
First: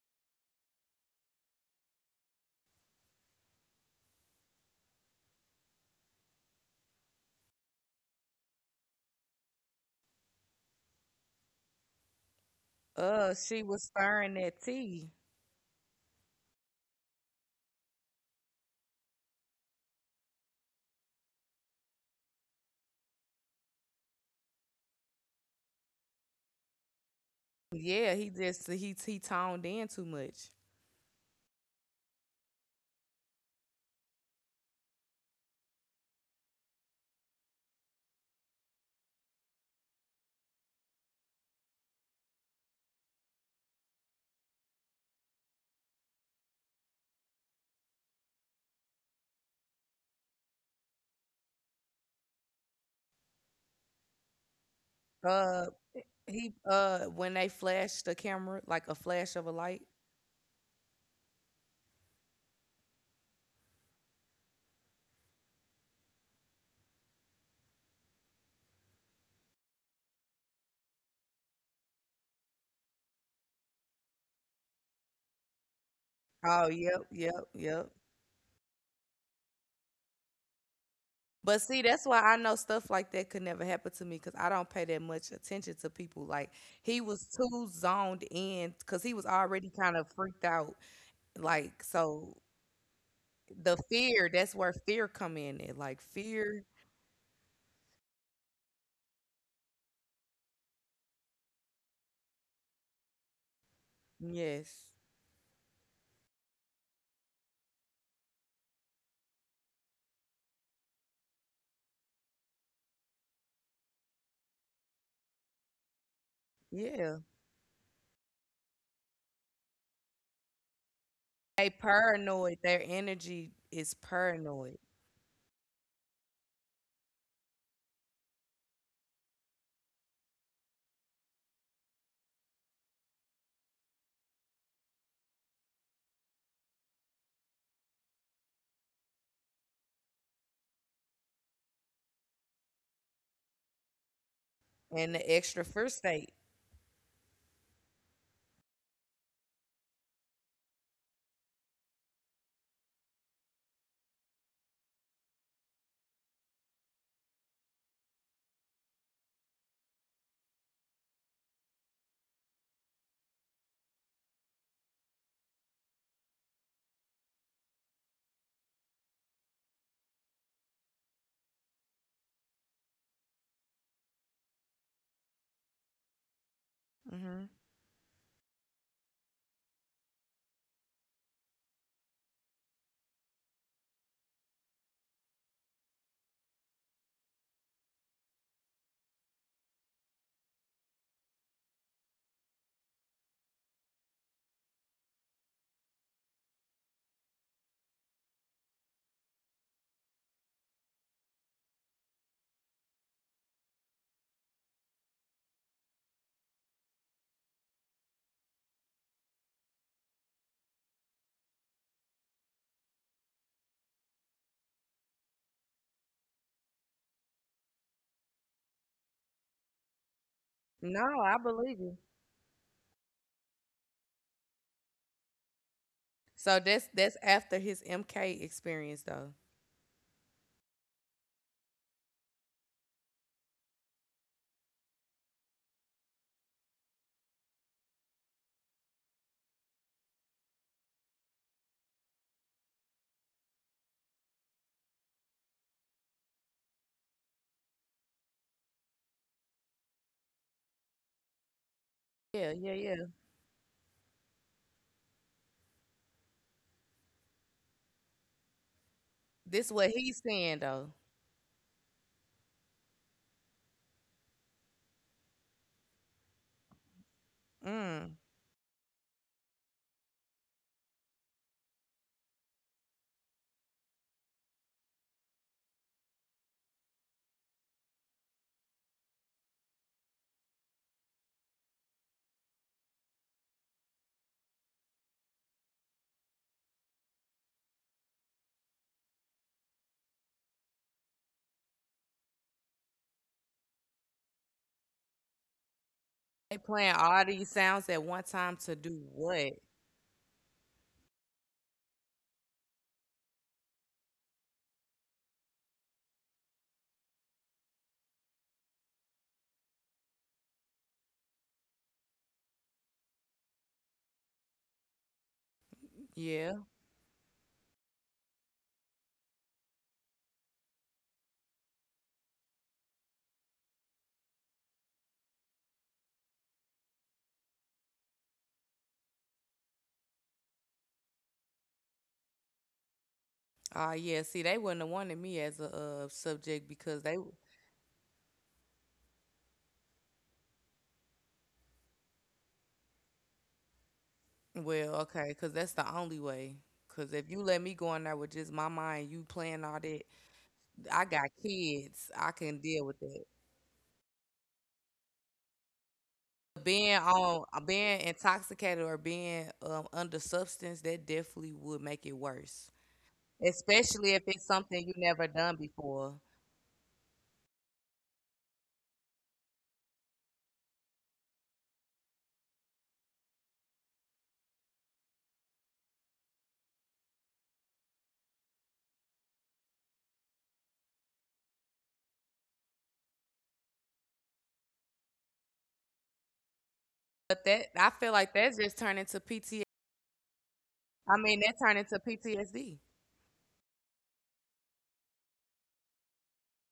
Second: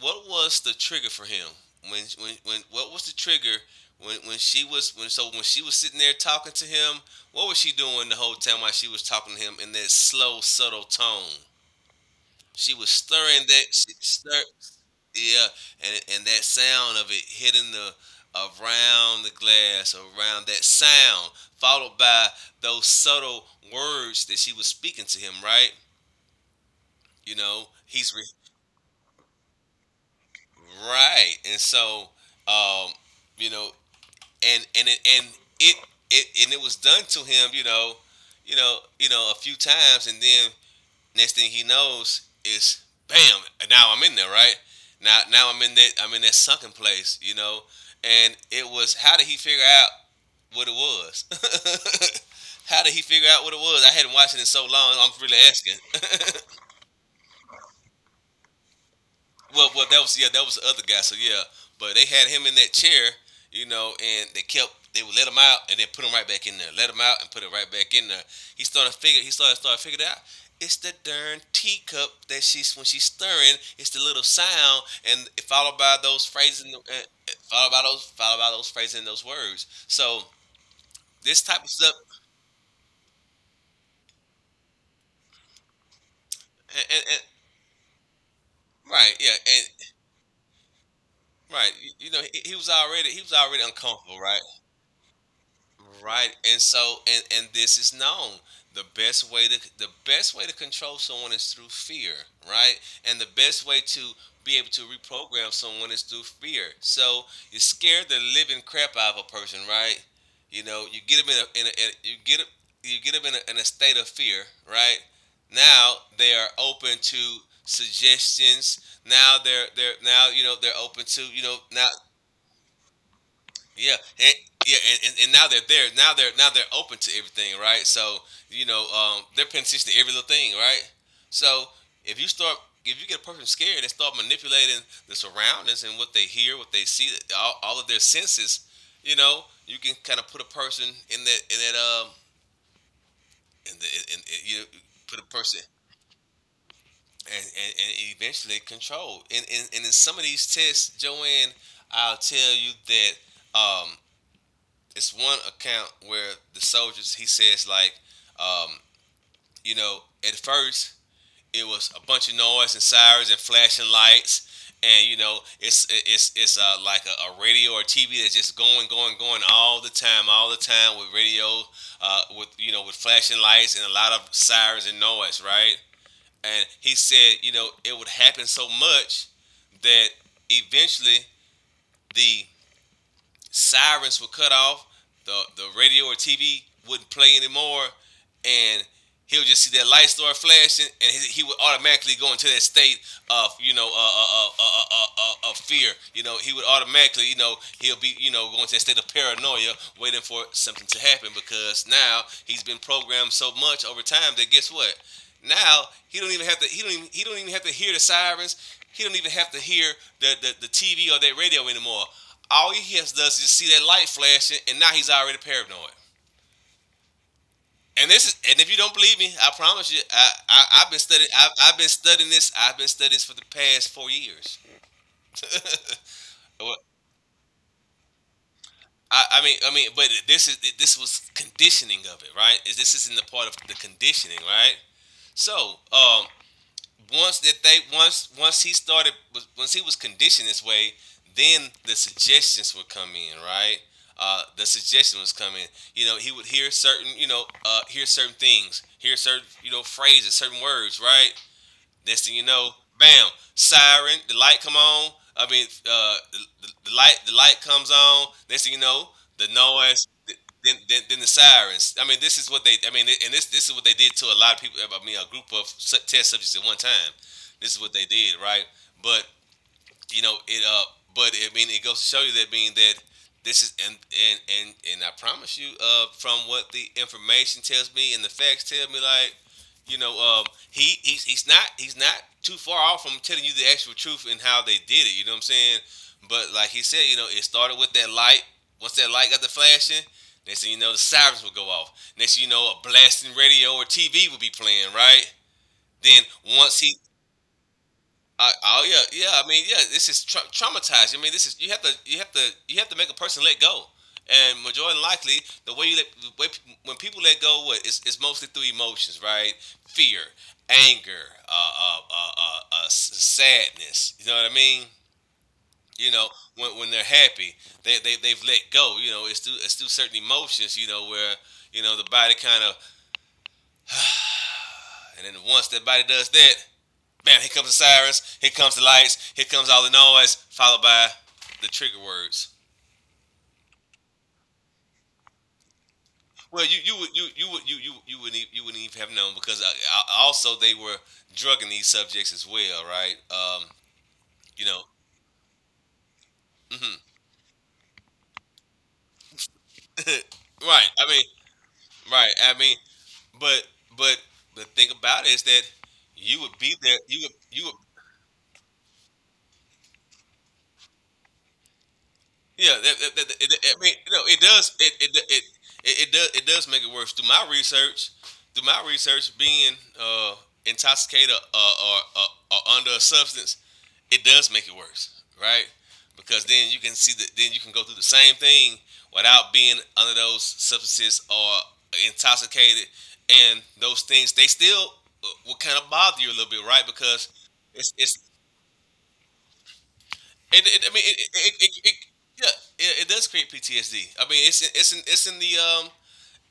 Speaker 1: what was the trigger for him? When what was the trigger when, she was, when, so when she was sitting there talking to him? What was she doing the whole time while she was talking to him in that slow subtle tone? She was stirring
Speaker 2: She
Speaker 1: that,
Speaker 2: was stirring that tea.
Speaker 1: yeah, and, that sound of it hitting the, around the glass, around that sound, followed by those subtle words that she was speaking to him. Right, you know,
Speaker 2: Yeah, he he toned in too much.
Speaker 1: right, and so, um, you know, and, it, and it was done to him, you know, a few times, and then next thing he knows is bam, now I'm in there, right? Now, I'm in that, I'm in that sunken place, you know, and it was, how did he figure out what it was? *laughs* How did he figure out what it was? I hadn't watched it in so long. I'm really
Speaker 2: Uh
Speaker 1: asking. *laughs*
Speaker 2: he When they flashed the camera like a flash of a
Speaker 1: Well,
Speaker 2: light.
Speaker 1: well, that was, yeah, that was the other guy. So yeah, but they had him in that chair, you know, and they kept, they would let him out and then put him right back in there. Let him out and put it right back in there. He started figure. He started, figuring it out. It's the darn teacup that she's, when she's stirring. It's the little sound, and followed by those
Speaker 2: Oh,
Speaker 1: phrases,
Speaker 2: yep, yep,
Speaker 1: followed by
Speaker 2: yep.
Speaker 1: those, phrases and those words. So this
Speaker 2: But
Speaker 1: type of
Speaker 2: see,
Speaker 1: stuff,
Speaker 2: that's why I know stuff like that could never happen to me because I don't pay that much attention to people. Like he was
Speaker 1: and
Speaker 2: too zoned in because he
Speaker 1: right,
Speaker 2: was
Speaker 1: yeah,
Speaker 2: already kind
Speaker 1: and
Speaker 2: of freaked out.
Speaker 1: right,
Speaker 2: Like
Speaker 1: you know,
Speaker 2: so,
Speaker 1: he was already, he was already
Speaker 2: the
Speaker 1: uncomfortable,
Speaker 2: fear,
Speaker 1: right?
Speaker 2: that's where fear come in. At. Like
Speaker 1: Right,
Speaker 2: fear,
Speaker 1: and so, and, this is known. The best way to, the best way to control someone is through fear, right? And the best way to be able
Speaker 2: yes,
Speaker 1: to reprogram someone is through fear. So you scare the living crap out of a person, right? You know, you get them in a, in a you get them in a state of fear, right? Now they are open
Speaker 2: yeah.
Speaker 1: to suggestions. Now they're now, you know, they're open to, you know,
Speaker 2: They
Speaker 1: now
Speaker 2: paranoid. Their energy is
Speaker 1: yeah, and
Speaker 2: paranoid,
Speaker 1: yeah, and now they're there. Now they're open to everything, right? So, you know, they're paying attention to every little thing, right? So if you start, if you get a person scared, they start manipulating the surroundings and what they hear, what they see, all of their senses, you know, you can kind of put a person in that, in that, um, in the, you know,
Speaker 2: and
Speaker 1: put
Speaker 2: the
Speaker 1: a
Speaker 2: extra
Speaker 1: person,
Speaker 2: fear state.
Speaker 1: and eventually control. And in some of these tests, Joanne, I'll tell you that it's one account where the soldiers he says like, um, you know, at first it was a bunch of noise and sirens and flashing lights, and it's like a radio or TV that's just going all the time with radio, with with flashing lights and a lot of sirens and noise, right? And he said,
Speaker 2: hmm
Speaker 1: it would happen so much that eventually the sirens were cut off. The radio or TV wouldn't play anymore and he'll just see that light start flashing, and he would automatically go into that state of you know of fear. You know, he would automatically he'll be going to that state of paranoia, waiting for something to happen because now he's been programmed so much over time that guess what? Now he don't even have to hear the sirens. He don't even have to hear the TV or that radio anymore. All he has does is just see that light flashing, and now he's already paranoid. And if you don't believe me, I promise you, I've been
Speaker 2: No, I
Speaker 1: studying,
Speaker 2: believe
Speaker 1: I've
Speaker 2: you.
Speaker 1: been studying this, I've been studying this for the past 4 years. *laughs*
Speaker 2: So that's
Speaker 1: Well,
Speaker 2: that's after his MK experience though.
Speaker 1: but this is this was conditioning of it, right? Is this is in the part of the conditioning, right? So, once he once he was conditioned this way, then the suggestions would come in, right? The suggestion was coming. You know, he would hear certain, you know, hear certain things, hear certain, you know, phrases, certain words, right? Next thing
Speaker 2: Yeah,
Speaker 1: you
Speaker 2: yeah,
Speaker 1: know,
Speaker 2: yeah.
Speaker 1: bam, siren, the light come on. I mean, uh, the light comes on. Next thing you know, the
Speaker 2: This what he's
Speaker 1: noise,
Speaker 2: saying though.
Speaker 1: then the sirens. I mean, and this is what they did to a lot of people. I mean, a group of test subjects at one time. This is what
Speaker 2: Mm.
Speaker 1: they did, right? But you know it. But I mean, it goes to show you that being that this is and I promise you, from what the information tells me and the facts tell me, like you know, um, he's not too far off from telling you the actual truth and how they did it. You know what I'm saying? But like he said, you know, it started with that light. Once that light got the flashing, next thing you know, the sirens would go off. Next thing you know, a blasting radio or TV would be playing, right? Then
Speaker 2: They playing
Speaker 1: once he
Speaker 2: all these sounds at one time to do
Speaker 1: oh yeah,
Speaker 2: what?
Speaker 1: yeah. I mean, yeah. This is traumatized. I mean, this is you have to make a person let go, and majority likely the way when people let go, what is mostly through emotions, right? Fear, anger, sadness. You know what I mean? You know,
Speaker 2: Yeah.
Speaker 1: when they're happy, they've let go. You know, it's through certain emotions. You know where you know the body kind of, and then once that body does that, bam, here comes the sirens, here comes the lights, here comes all the noise, followed by the trigger words.
Speaker 2: Ah, yeah. See, they wouldn't have wanted me as a subject
Speaker 1: Well,
Speaker 2: because they.
Speaker 1: you wouldn't you wouldn't even have known because also they were drugging these subjects as well, right? You
Speaker 2: Well,
Speaker 1: know,
Speaker 2: okay, because that's the only way. Because
Speaker 1: hmm
Speaker 2: if you let me go in there with just my mind, you playing all that.
Speaker 1: *laughs*
Speaker 2: I
Speaker 1: right.
Speaker 2: got kids. I
Speaker 1: Right.
Speaker 2: can deal with that.
Speaker 1: But but the thing about it is that you would be
Speaker 2: Being
Speaker 1: there.
Speaker 2: on,
Speaker 1: You would
Speaker 2: being intoxicated or being under substance, that definitely would make it worse.
Speaker 1: Yeah, it, I
Speaker 2: Especially
Speaker 1: mean,
Speaker 2: if
Speaker 1: you know,
Speaker 2: it's
Speaker 1: it
Speaker 2: something you
Speaker 1: does.
Speaker 2: never done before.
Speaker 1: It does, make it worse. Through my research, being uh, intoxicated or under a substance, it does make it worse, right? Because then you can see that then you can go through the same thing without being under those substances or intoxicated, and those things they still will kind of bother you a little bit, right?
Speaker 2: But
Speaker 1: Because
Speaker 2: that I feel like
Speaker 1: it's
Speaker 2: that just turned into PT.
Speaker 1: it, it I
Speaker 2: I
Speaker 1: mean, it,
Speaker 2: mean,
Speaker 1: it,
Speaker 2: that turned
Speaker 1: it,
Speaker 2: into
Speaker 1: it, it yeah,
Speaker 2: PTSD.
Speaker 1: it does create PTSD. I mean,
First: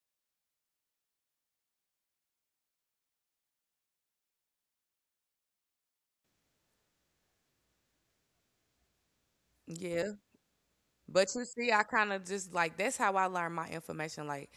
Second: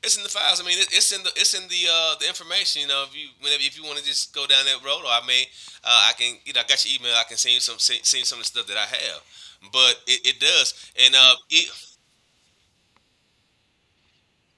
Speaker 1: it's in the files. I mean, it's in the information. You know, if you whenever if you want to just go down that road, or I may I can I got your email. I can send you some send you some of the stuff that I have. But
Speaker 2: Yeah.
Speaker 1: it does, and
Speaker 2: But you see, I kind of just like that's how I learn my information. Like,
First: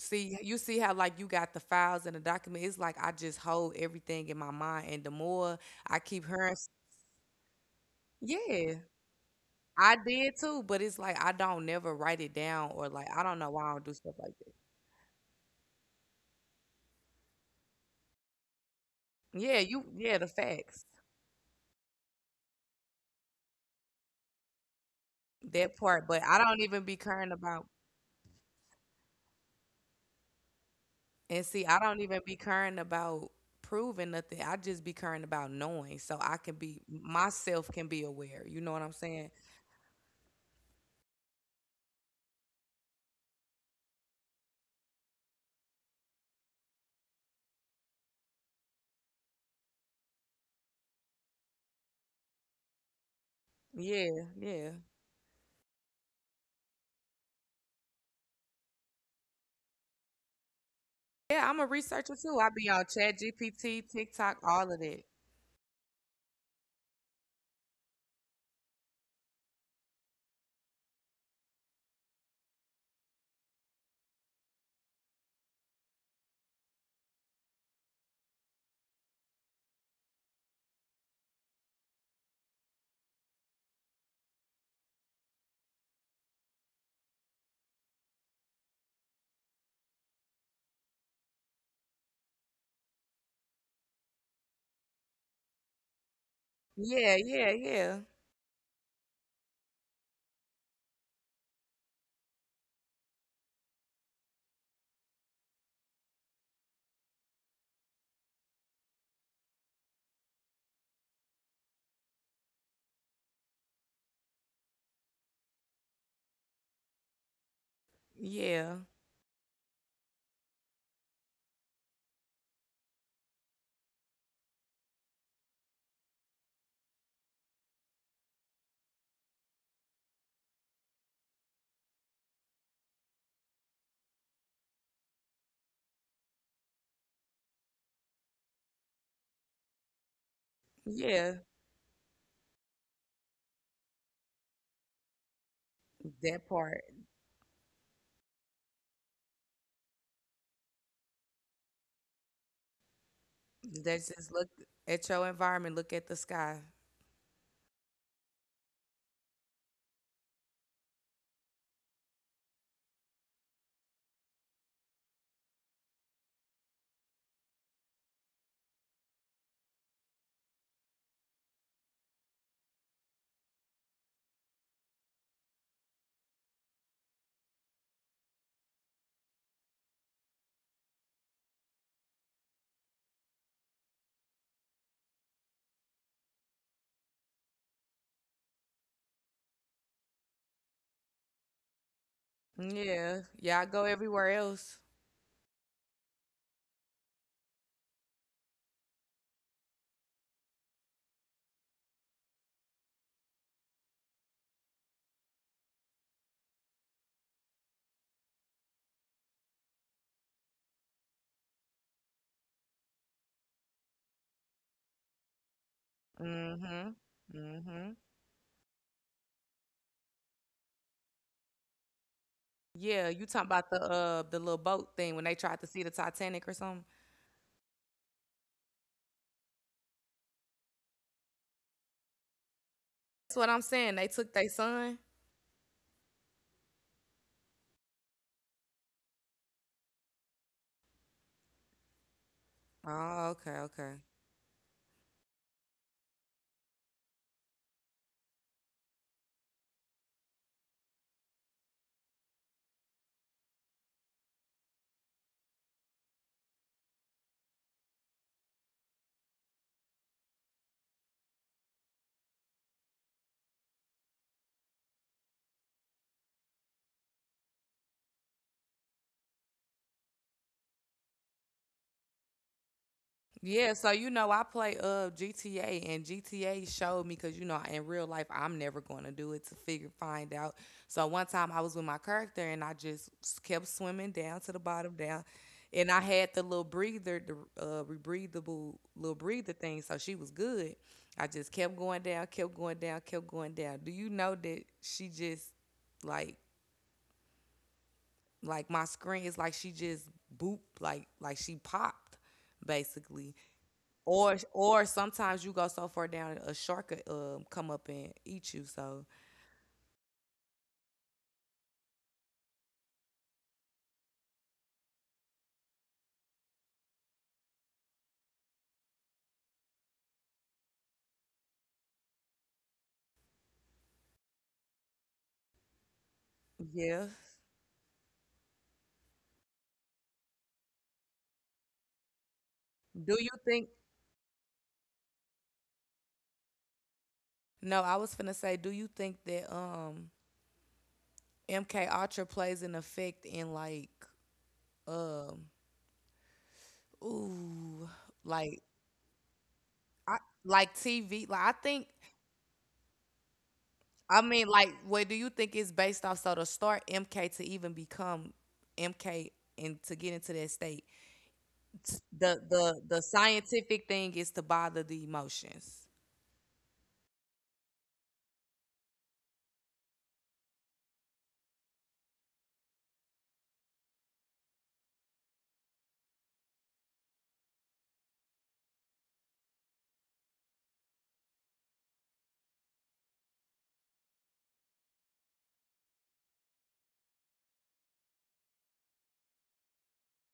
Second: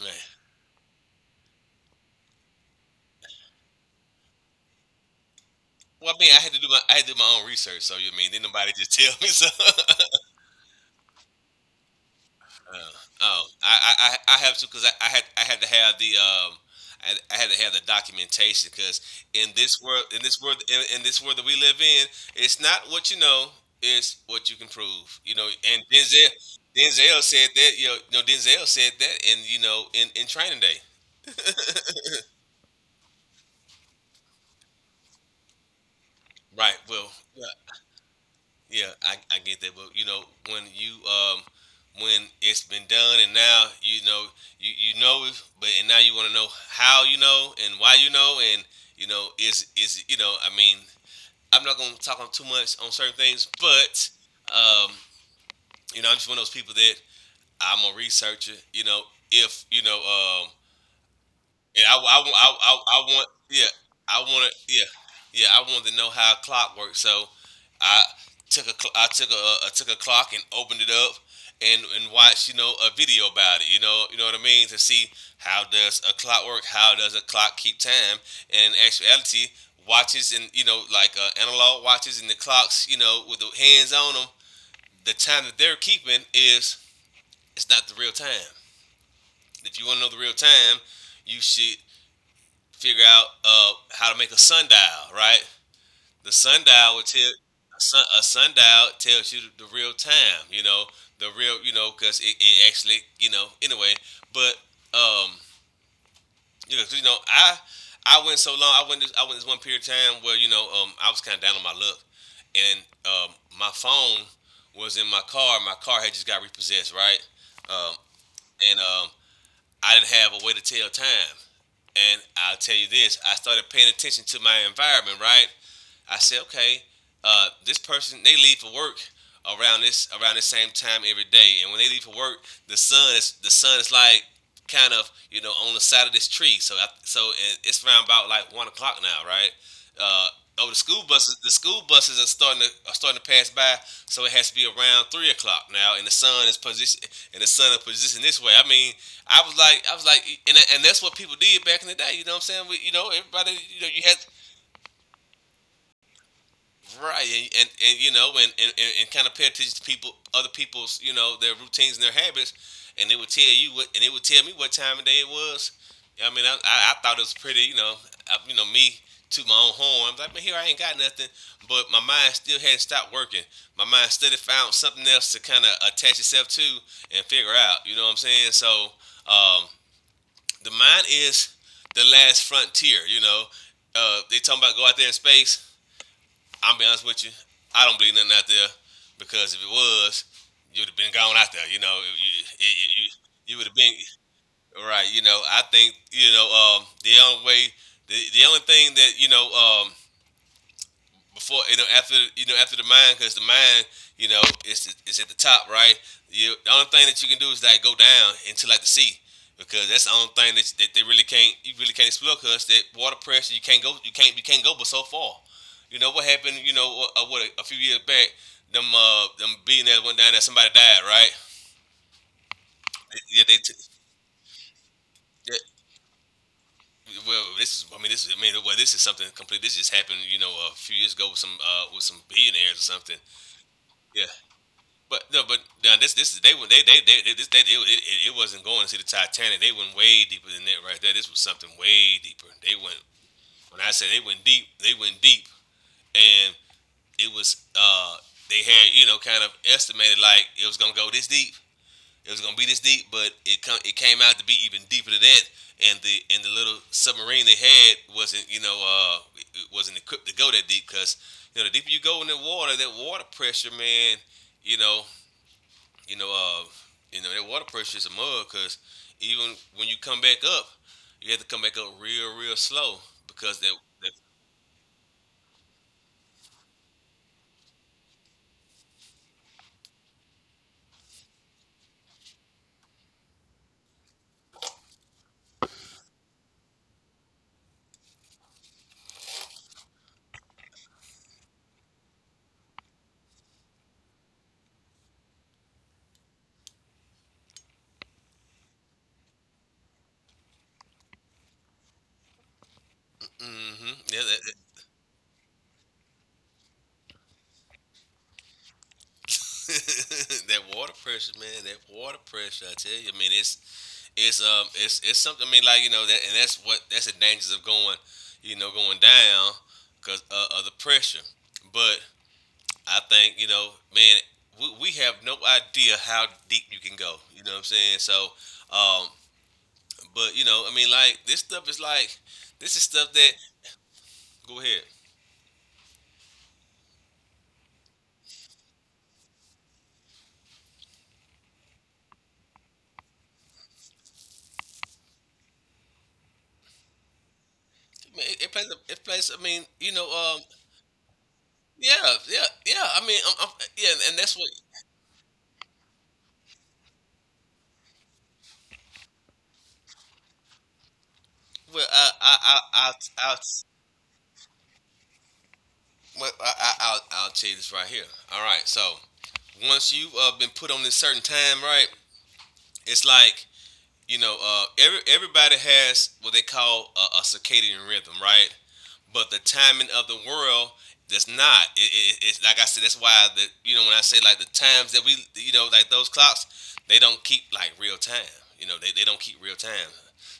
Speaker 1: man.
Speaker 2: you see how like you got the files and the document. It's like I just hold everything in my mind, and the more I
Speaker 1: Well, I
Speaker 2: keep
Speaker 1: mean,
Speaker 2: hearing,
Speaker 1: I had to do my own research. So you mean didn't nobody
Speaker 2: yeah,
Speaker 1: just *laughs* tell me so?
Speaker 2: I
Speaker 1: *laughs*
Speaker 2: did too. But it's like I don't never write it down, or
Speaker 1: Uh,
Speaker 2: like I don't know why I don't do stuff like
Speaker 1: I
Speaker 2: that.
Speaker 1: have to because I had to have the I had to have the documentation because
Speaker 2: Yeah, you, yeah, the facts,
Speaker 1: in this world that we live in, it's not what you know, it's what you can prove. You know,
Speaker 2: that
Speaker 1: and
Speaker 2: part. But I don't even be
Speaker 1: Denzel
Speaker 2: caring
Speaker 1: said
Speaker 2: about.
Speaker 1: that you know, no, Denzel said that in in Training Day,
Speaker 2: And see, I don't even be current about proving nothing. I just be current about knowing, so I can
Speaker 1: right?
Speaker 2: be myself, can be aware. You know what
Speaker 1: Yeah,
Speaker 2: I'm saying?
Speaker 1: I get that, but you know when you when it's been done and now you know you you know it, but and now you want to know how you know and why you know and you know is you know I mean I'm not gonna talk on too much on certain things, but
Speaker 2: Yeah, yeah.
Speaker 1: um you know I'm just one of those people that I'm a researcher. You know if you know
Speaker 2: Yeah, I'm a
Speaker 1: and
Speaker 2: researcher too. I be on Chat GPT,
Speaker 1: I
Speaker 2: TikTok,
Speaker 1: want
Speaker 2: all
Speaker 1: to,
Speaker 2: of
Speaker 1: yeah,
Speaker 2: that.
Speaker 1: yeah, I wanted to know how a clock works. So I I I took a clock and opened it up and watched, you know, a video about it. You know what I mean, to see how does a clock work? How does a clock keep time? And in actuality, watches and you know, like analog watches and the clocks, you know, with the hands on them, the time that they're keeping is it's not the real time. If you want to know the real time, you should figure out how to make a sundial, right? The sundial would
Speaker 2: Yeah,
Speaker 1: tell
Speaker 2: yeah, yeah.
Speaker 1: a sundial tells you the real time, you know, the real, you know, because it actually, you know, anyway. But um, you know, I went so long. I went this one period of time where you know I was kind of down on my luck, and my phone was in my car. My car had just got repossessed, right? Um, and
Speaker 2: Yeah.
Speaker 1: I didn't have a way to tell time. And I'll tell you this, I started paying attention to my environment, right? I said, okay, this person they leave for work around the same time every day, and when they leave for work, the sun is like kind of you know on the side of this tree. So it's around about like 1 o'clock now, right? Uh, oh,
Speaker 2: Yeah.
Speaker 1: the school buses are starting to pass by, so it has to be around 3 o'clock now,
Speaker 2: That part.
Speaker 1: and the sun is positioned this way. I mean, I was like, and that's what people did back in the day. You know what I'm saying? We, you know, everybody, you know, you
Speaker 2: That's
Speaker 1: had
Speaker 2: just look at your environment, look at the sky.
Speaker 1: right, and you know, and kind of pay attention to people, other people's, you know, their routines and their habits, and they would tell you what, and they would tell me what time of day it was. Yeah, I mean, I thought it was pretty, you know, I, you know, me to my own horn. I'm like, man, here I ain't got nothing, but my mind still hadn't stopped working. My mind still had found something else to kind of attach itself to and figure out. You know what I'm saying? So, um, the mind is the last frontier. You know, they talking about go out there in space. I'm be honest with you, I don't believe nothing out there because if it was, you'd have been gone out there. You, you,
Speaker 2: Yeah.
Speaker 1: you would
Speaker 2: Y'all
Speaker 1: have
Speaker 2: go
Speaker 1: been
Speaker 2: everywhere else.
Speaker 1: right. You know, I think you know the only thing that you know after you know after the mind because the mind you know is at the top right. You the only thing that you can do is like go down into like the sea because that's the only thing that they really can't you really can't explore because that water pressure you can't go but so far. You know what happened? You know
Speaker 2: Mm-hmm.
Speaker 1: what? What a few
Speaker 2: Mm-hmm.
Speaker 1: years back them billionaires went down there, somebody died, right?
Speaker 2: Yeah, you
Speaker 1: Yeah
Speaker 2: talking
Speaker 1: they. T-
Speaker 2: about the little boat thing when they tried to see the Titanic or something?
Speaker 1: yeah, well, this is. I mean, this is. I mean, well, This is something complete. This just happened, you know, a few years ago with some billionaires or something.
Speaker 2: That's what I'm saying. They
Speaker 1: Yeah.
Speaker 2: took their son.
Speaker 1: But no, but now this is they were- they, this they, it wasn't going to see the Titanic. They went way deeper than that right there. This was something way deeper. They went,
Speaker 2: Oh, okay,
Speaker 1: when I
Speaker 2: okay.
Speaker 1: said they went deep, and it was they had, you know, kind of estimated like it was gonna go this deep, it was gonna be this deep, but it came out to be even deeper than that. And the little submarine they had wasn't, you know, it wasn't equipped to go that deep because you know, the deeper you go in the water, that water pressure, man. You know you know, uh, you know that water pressure is a mug because even when you come back up, you have to come back up real, real slow because that
Speaker 2: Yeah, so you
Speaker 1: that
Speaker 2: know I play GTA, and GTA showed me because you know in real life I'm never going to do it to figure find out. So one time I was with my character and I just kept swimming down to the bottom down, and I had the little breather, the rebreathable little breather thing. So she was good. I just kept going down, kept going down, kept going down. Do you know that she just like. Like my screen is like she just boop, like she popped, basically.
Speaker 1: hmm yeah, that, that
Speaker 2: Or sometimes you go so far down a shark could come up and eat you. So
Speaker 1: *laughs* that water pressure, man, that water pressure. I tell you, I mean, it's it's something. I mean, like, you know that, and that's the dangers of going, you know, going down because, of the pressure. But I think, you know, man, we have no idea how deep you can
Speaker 2: yeah.
Speaker 1: go. You know what I'm saying? Um, But you know, I mean, like, this stuff is like this is stuff
Speaker 2: Do
Speaker 1: that
Speaker 2: you think?
Speaker 1: go ahead.
Speaker 2: No, I was finna say. Do you think that MK Ultra plays an effect in like um ooh,
Speaker 1: I mean, it plays.
Speaker 2: like
Speaker 1: It plays. I mean, you know.
Speaker 2: I, like TV, like I think.
Speaker 1: Yeah. Yeah. Yeah. I mean. I yeah. And
Speaker 2: I
Speaker 1: that's what.
Speaker 2: mean like what do you think is based off? So to start MK to even become MK and to get into that state.
Speaker 1: Well, I. I. I. I.
Speaker 2: The
Speaker 1: I
Speaker 2: scientific thing is to bother the emotions.
Speaker 1: I'll tell you this right here. All right. So once you've been put on this certain time, right? It's like, you know, everybody has what they call a circadian rhythm, right? But the timing of the world, that's not. It's like I said. That's why the, you know, when I say like the times that we, you know, like those clocks, they don't keep like real time. You know they don't keep real time.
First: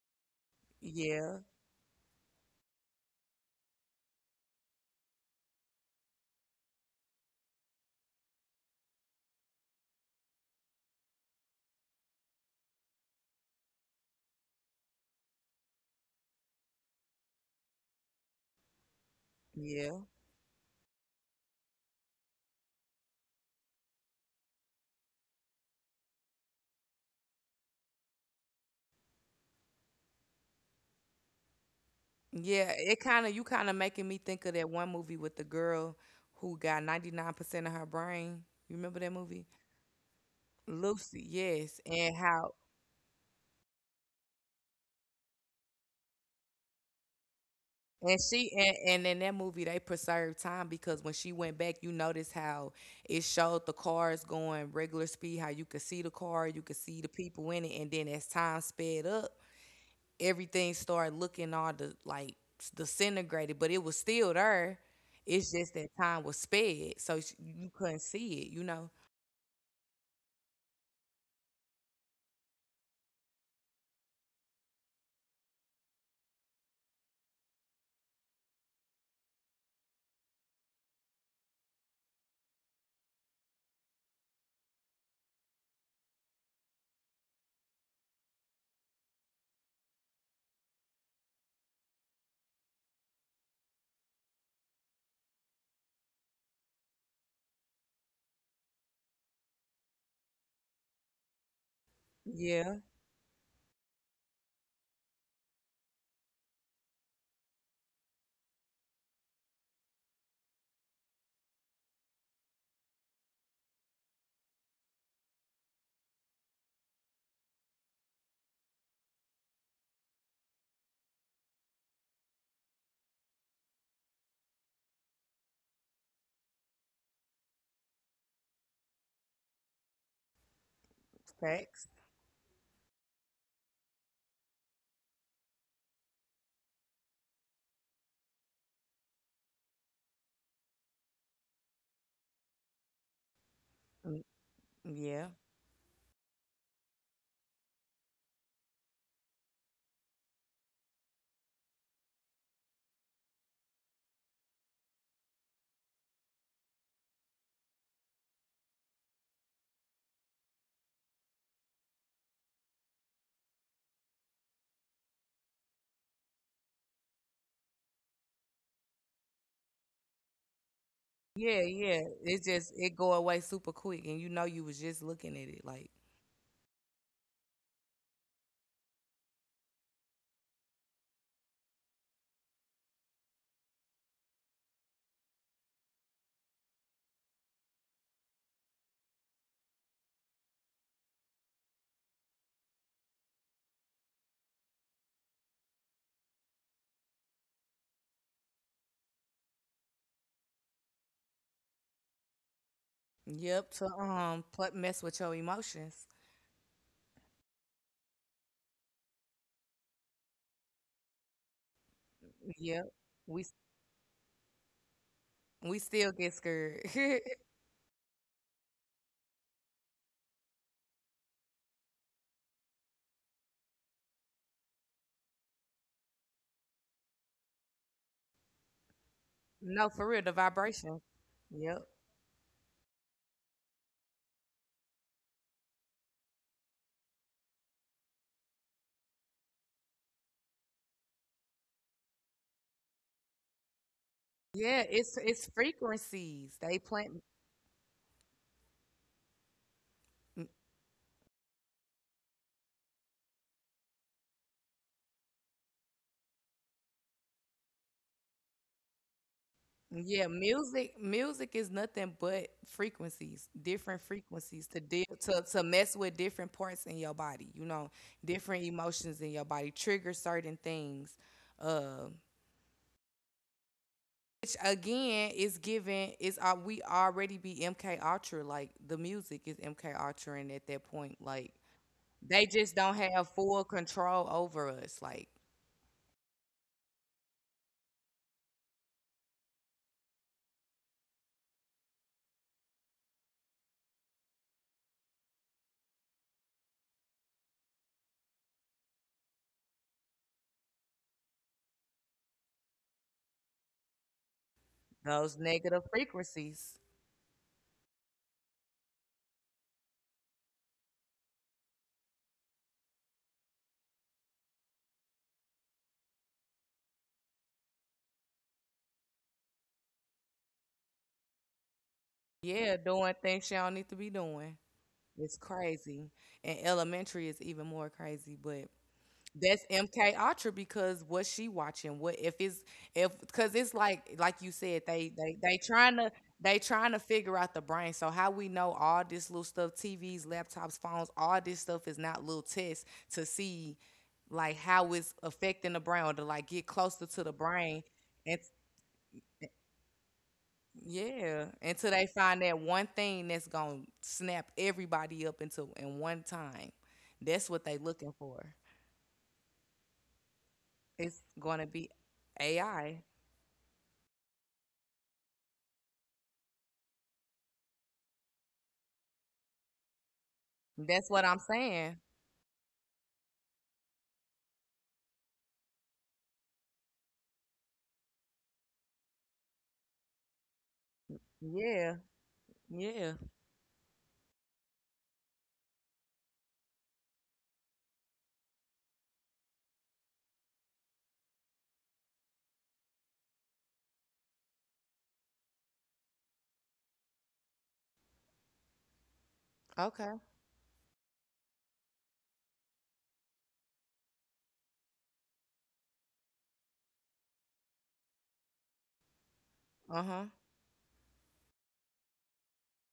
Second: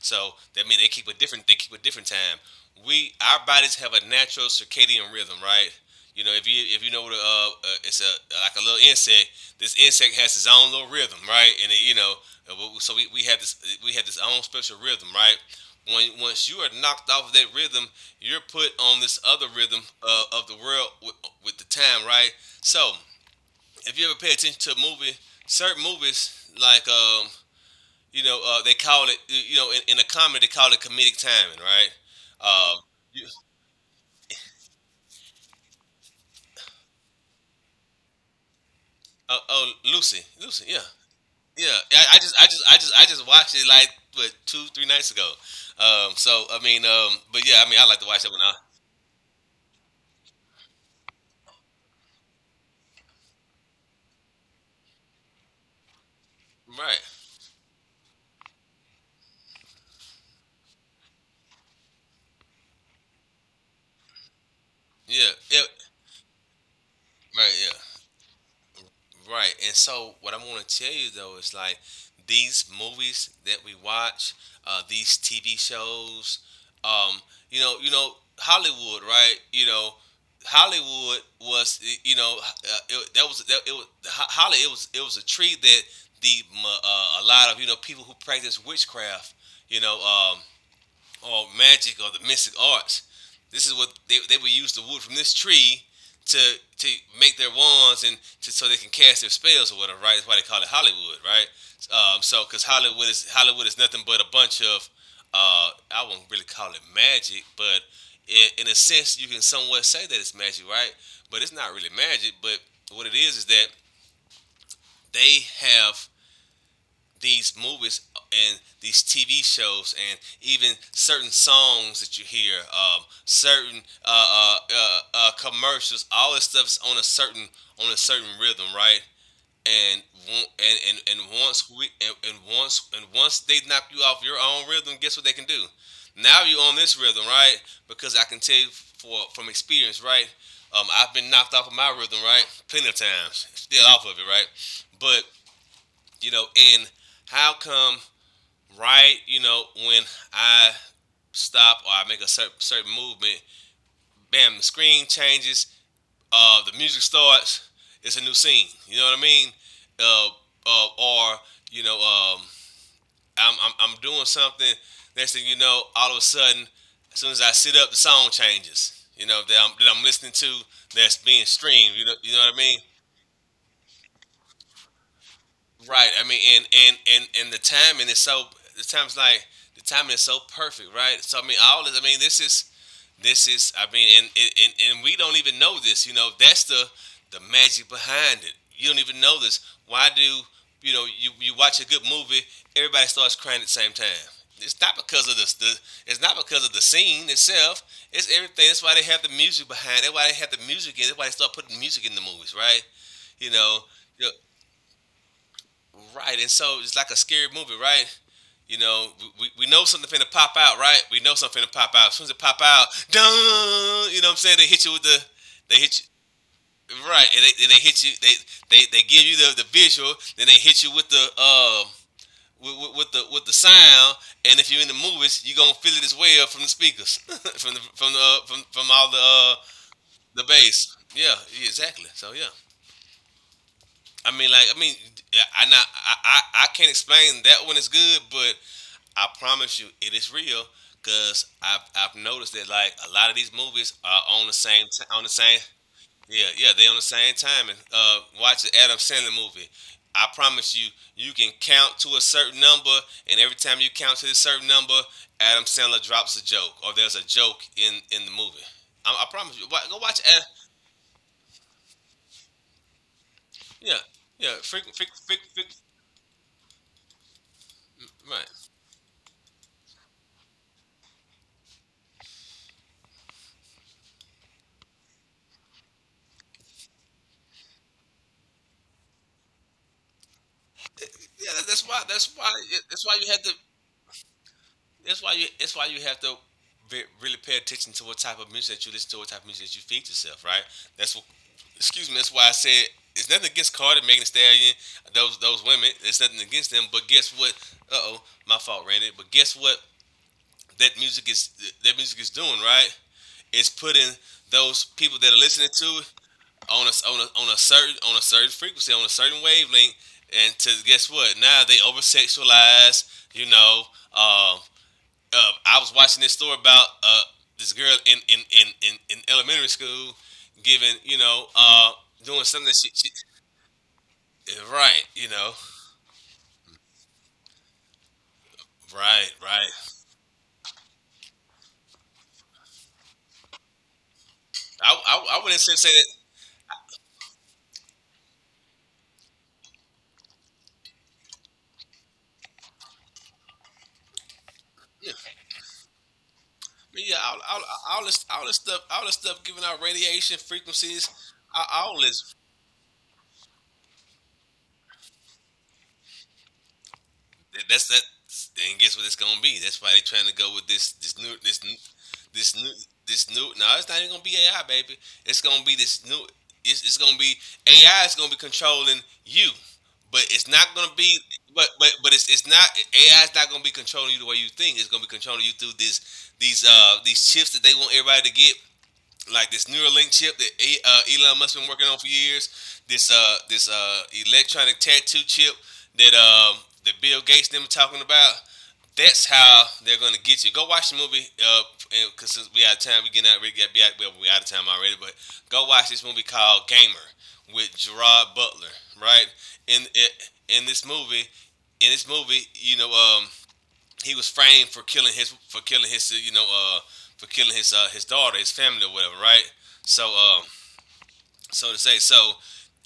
Speaker 1: So that means they keep a
Speaker 2: Yeah,
Speaker 1: different, they keep a different time. We, our bodies have a natural circadian rhythm, right? You know, if you know what a, it's a like a little insect. This insect has its own little rhythm, right? And it, you know, we have this, we have this own special rhythm, right? When once you are knocked off of that rhythm, you're put on this other rhythm,
Speaker 2: yeah.
Speaker 1: of the world with the time, right? So if you ever pay attention to a movie, certain movies like, you know, they call it, you know, in a comedy they call it comedic timing, right?
Speaker 2: Yeah,
Speaker 1: Um,
Speaker 2: it kind
Speaker 1: you-
Speaker 2: of, you kind of making me think of that one movie with the girl who got 99% of her brain. You remember that movie?
Speaker 1: oh, Lucy, Lucy, yeah,
Speaker 2: Lucy,
Speaker 1: yeah.
Speaker 2: yes. And
Speaker 1: I just, I
Speaker 2: how
Speaker 1: just, I just, I just watched it like what, two, three nights ago. But yeah, I mean, I like to
Speaker 2: and
Speaker 1: watch that one.
Speaker 2: she and in that movie they preserved time because when she went back, you notice how it showed the cars going regular speed, how you could see the car, you could see
Speaker 1: Right?
Speaker 2: the people in it, and then as time sped up, everything started looking all the like disintegrated, but it was still there.
Speaker 1: Yeah,
Speaker 2: It's
Speaker 1: yeah,
Speaker 2: just that time was sped, so
Speaker 1: right,
Speaker 2: you couldn't
Speaker 1: yeah.
Speaker 2: see it. You know.
Speaker 1: Right. And so what I want to tell you though is like these movies that we watch, these TV shows, um, you know, you know, Hollywood, right? You know, Hollywood was, you know, it was Holly. It was, it was a tree that a lot of, you know, people who practice witchcraft, you know, or magic or the mystic arts. This is what they would use the wood from this tree to to make their wands and to, so they can cast their spells or whatever, right? That's why they call it Hollywood, right? So because
Speaker 2: Yeah.
Speaker 1: Hollywood is, Hollywood is nothing but a bunch of, I won't really call it magic, but in a sense you can somewhat say that it's magic, right? But it's not really magic. But what it is that they have these movies and these TV shows and even certain songs that you hear, certain commercials, all this stuff's on a certain, on a certain rhythm, right? And and once
Speaker 2: Facts.
Speaker 1: we and once they knock you off your own rhythm, guess what they can do? Now you're on this rhythm, right? Because I can tell you for from experience, right? I've been knocked off of my rhythm, right? Plenty of times, still off of it, right? But
Speaker 2: Yeah.
Speaker 1: you know, and how come, right, you know, when I stop or I make a certain, certain movement, bam, the screen changes, the music starts, it's a new scene. You know what I mean? Uh, or you know, I'm doing something. Next thing you know, all of a sudden, as soon as I sit up, the song changes, you know, that I'm listening to, that's being
Speaker 2: Yeah.
Speaker 1: streamed.
Speaker 2: Yeah.
Speaker 1: You know
Speaker 2: It
Speaker 1: what I
Speaker 2: just
Speaker 1: mean?
Speaker 2: it go away super quick, and you know you was just looking at it like.
Speaker 1: Right. I mean, and the timing is so the time's like the timing is so perfect, right? So I mean, all this. I mean, this is. This is, I mean, and we don't even know this. You know, that's the magic behind it. You don't even know this. Why do you know? You watch a good movie, everybody starts crying at the same time. It's not because of the it's not because of the scene itself. It's everything. That's why they have the music behind it. That's why they have the music in it. That's why they start putting music in the movies, right? You
Speaker 2: Yep.
Speaker 1: know,
Speaker 2: To
Speaker 1: you know,
Speaker 2: mess with your emotions.
Speaker 1: right. And so it's like a scary movie, right? You know, we know something finna pop out, right? We know something finna pop out. As soon as it pop out,
Speaker 2: Yep.
Speaker 1: dun,
Speaker 2: We
Speaker 1: you know what I'm saying? They hit you with the,
Speaker 2: we
Speaker 1: they hit
Speaker 2: still get scared.
Speaker 1: you, right? And they hit you, they give you the visual, then they hit you with the, with, with the with the sound, and if you're in the movies, you're gonna feel it as well from the speakers, *laughs* from the from all
Speaker 2: *laughs* No, for real, the
Speaker 1: the bass.
Speaker 2: vibration.
Speaker 1: Yeah, yeah,
Speaker 2: Yep.
Speaker 1: exactly. So yeah, I mean, like, I mean, I can't explain that one is good, but I promise you, it is real. Cause I've noticed that like a lot of these movies are on the
Speaker 2: Yeah,
Speaker 1: same on the
Speaker 2: it's
Speaker 1: same, yeah,
Speaker 2: frequencies.
Speaker 1: yeah,
Speaker 2: They
Speaker 1: they on the
Speaker 2: plant.
Speaker 1: same time. And watch the Adam Sandler movie. I promise you, you can count to a certain number, and every time you count to a certain number, Adam Sandler drops a joke or there's a joke in the movie. I promise you, go watch
Speaker 2: Yeah,
Speaker 1: Adam.
Speaker 2: music is nothing but frequencies,
Speaker 1: Yeah
Speaker 2: different
Speaker 1: yeah
Speaker 2: frequencies to
Speaker 1: freak
Speaker 2: deal
Speaker 1: freak freak,
Speaker 2: to
Speaker 1: freak
Speaker 2: mess with different parts in your body, you know, different
Speaker 1: Right.
Speaker 2: emotions in your body, trigger certain things. Uh, which again is given is we already be MK Ultra, like the music is MK Ultra, and at that point, like
Speaker 1: Yeah, that's why. That's
Speaker 2: they
Speaker 1: why.
Speaker 2: just
Speaker 1: Yeah,
Speaker 2: don't
Speaker 1: that's why
Speaker 2: have
Speaker 1: you had to.
Speaker 2: full control over us, like
Speaker 1: That's why you have to really pay attention to what type of music that you listen to, what type of music that you feed yourself. Right. That's what. Excuse me. That's why I said it's nothing against Cardi, Megan Thee Stallion, those women. It's nothing against them. But guess what? Uh, oh, my fault, Randy. But guess what? That music is, that music is doing right. It's putting those people that
Speaker 2: those
Speaker 1: are listening
Speaker 2: negative
Speaker 1: to it
Speaker 2: frequencies.
Speaker 1: on a, on a certain on a certain frequency, on a certain wavelength. And to guess what? Now they over sexualize. You know. Um, I was watching this story about, this girl in in elementary school, giving, you know, doing something
Speaker 2: Yeah,
Speaker 1: that she
Speaker 2: doing things you don't need to be doing.
Speaker 1: yeah, right, you
Speaker 2: It's
Speaker 1: know,
Speaker 2: crazy. And elementary is even more crazy, but
Speaker 1: right,
Speaker 2: that's
Speaker 1: right.
Speaker 2: MK Ultra because what's she watching? What if it's, if because it's like you said, they they
Speaker 1: I
Speaker 2: they
Speaker 1: wouldn't say
Speaker 2: trying
Speaker 1: that.
Speaker 2: to, they trying to figure out the brain. So how we know all this little stuff, TVs, laptops, phones, all this stuff is not little tests to see like how it's
Speaker 1: Yeah,
Speaker 2: affecting the brain or to like get
Speaker 1: I
Speaker 2: closer
Speaker 1: mean,
Speaker 2: to the brain
Speaker 1: all this,
Speaker 2: and.
Speaker 1: all this stuff giving out radiation frequencies.
Speaker 2: Yeah,
Speaker 1: all,
Speaker 2: until
Speaker 1: all
Speaker 2: they
Speaker 1: this
Speaker 2: find that one thing that's gonna snap everybody up into in one time. That's what they
Speaker 1: That's that.
Speaker 2: looking for.
Speaker 1: And guess what it's gonna be? That's why they are trying to go with this, this
Speaker 2: It's
Speaker 1: new
Speaker 2: gonna
Speaker 1: this new
Speaker 2: be
Speaker 1: this new
Speaker 2: AI.
Speaker 1: this new. No, it's not even gonna be AI, baby. It's gonna be this new. It's gonna be, AI is gonna be controlling you, but it's not gonna
Speaker 2: That's
Speaker 1: be.
Speaker 2: what I'm
Speaker 1: But
Speaker 2: saying.
Speaker 1: but it's not, AI is not gonna be controlling you the way you think. It's gonna be controlling you through this these chips that they want everybody to get, like this Neuralink chip that Elon Musk been working
Speaker 2: Yeah,
Speaker 1: on for years.
Speaker 2: yeah.
Speaker 1: This electronic tattoo chip that that Bill Gates them talking about. That's how they're gonna get you. Go watch the movie. Because since we out of time, we getting out. We got we out, well, we out of time already. But go watch this movie called Gamer with Gerard Butler, right? In
Speaker 2: Okay.
Speaker 1: in in this movie, in this movie, you know, he was framed for killing his, for killing his, you know, for killing his daughter, his family or whatever, right?
Speaker 2: Uh
Speaker 1: so
Speaker 2: huh.
Speaker 1: um so to say. So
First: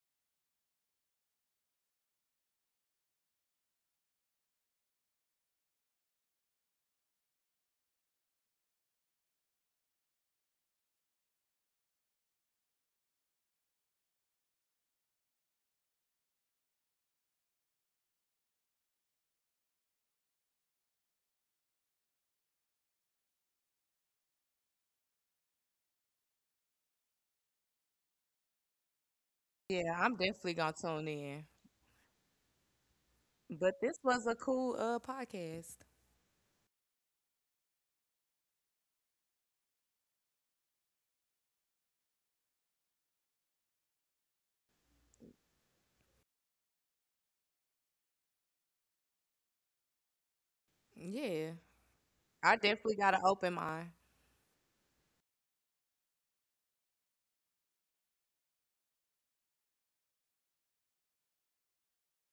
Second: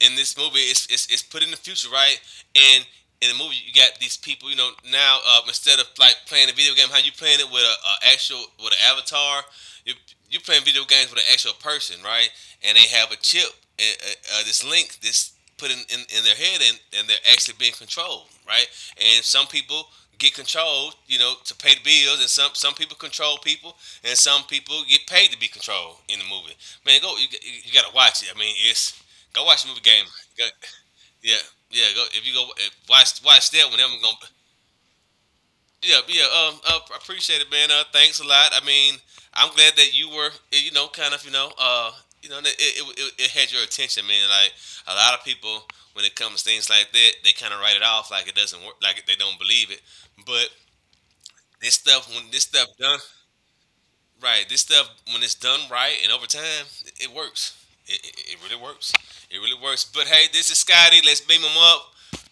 Speaker 1: in this movie, it's put in the future, right? And in the movie, you got these people, you know, now, instead of like playing a video game, how you playing it with a actual with an avatar, you you playing video games with an actual person, right? And they have a chip, uh, this link, this put in, in their head, and they're actually being controlled, right? And some people get controlled, you know, to pay the bills, and some people control people, and some people get paid to be controlled in the movie. Man, go. You gotta watch it. I mean, it's, go watch the movie
Speaker 2: Yeah,
Speaker 1: Gamer.
Speaker 2: I'm
Speaker 1: Go,
Speaker 2: definitely gonna tune
Speaker 1: yeah,
Speaker 2: in.
Speaker 1: yeah. Go if you go, watch, watch that one.
Speaker 2: But
Speaker 1: That
Speaker 2: this
Speaker 1: one
Speaker 2: was
Speaker 1: gonna.
Speaker 2: a cool podcast.
Speaker 1: Yeah, yeah. I appreciate it, man. Thanks a lot. I mean, I'm glad that you were, you know, kind of, you know, that it had your attention, man. Like a lot of people, when it comes to things like that, they kind of write it off like it doesn't work, like they don't believe it. But
Speaker 2: Yeah,
Speaker 1: this stuff, when this
Speaker 2: I
Speaker 1: stuff
Speaker 2: definitely
Speaker 1: done,
Speaker 2: got an open mind,
Speaker 1: right. This stuff, when it's done right and over time, it works. It really works. It really works. But hey, this is Scotty. Let's beam him up.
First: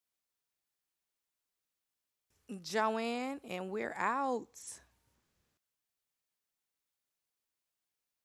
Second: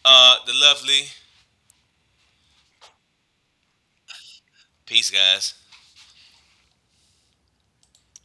Speaker 1: The lovely.
Speaker 2: Joanne, and we're out.
Speaker 1: Peace, guys.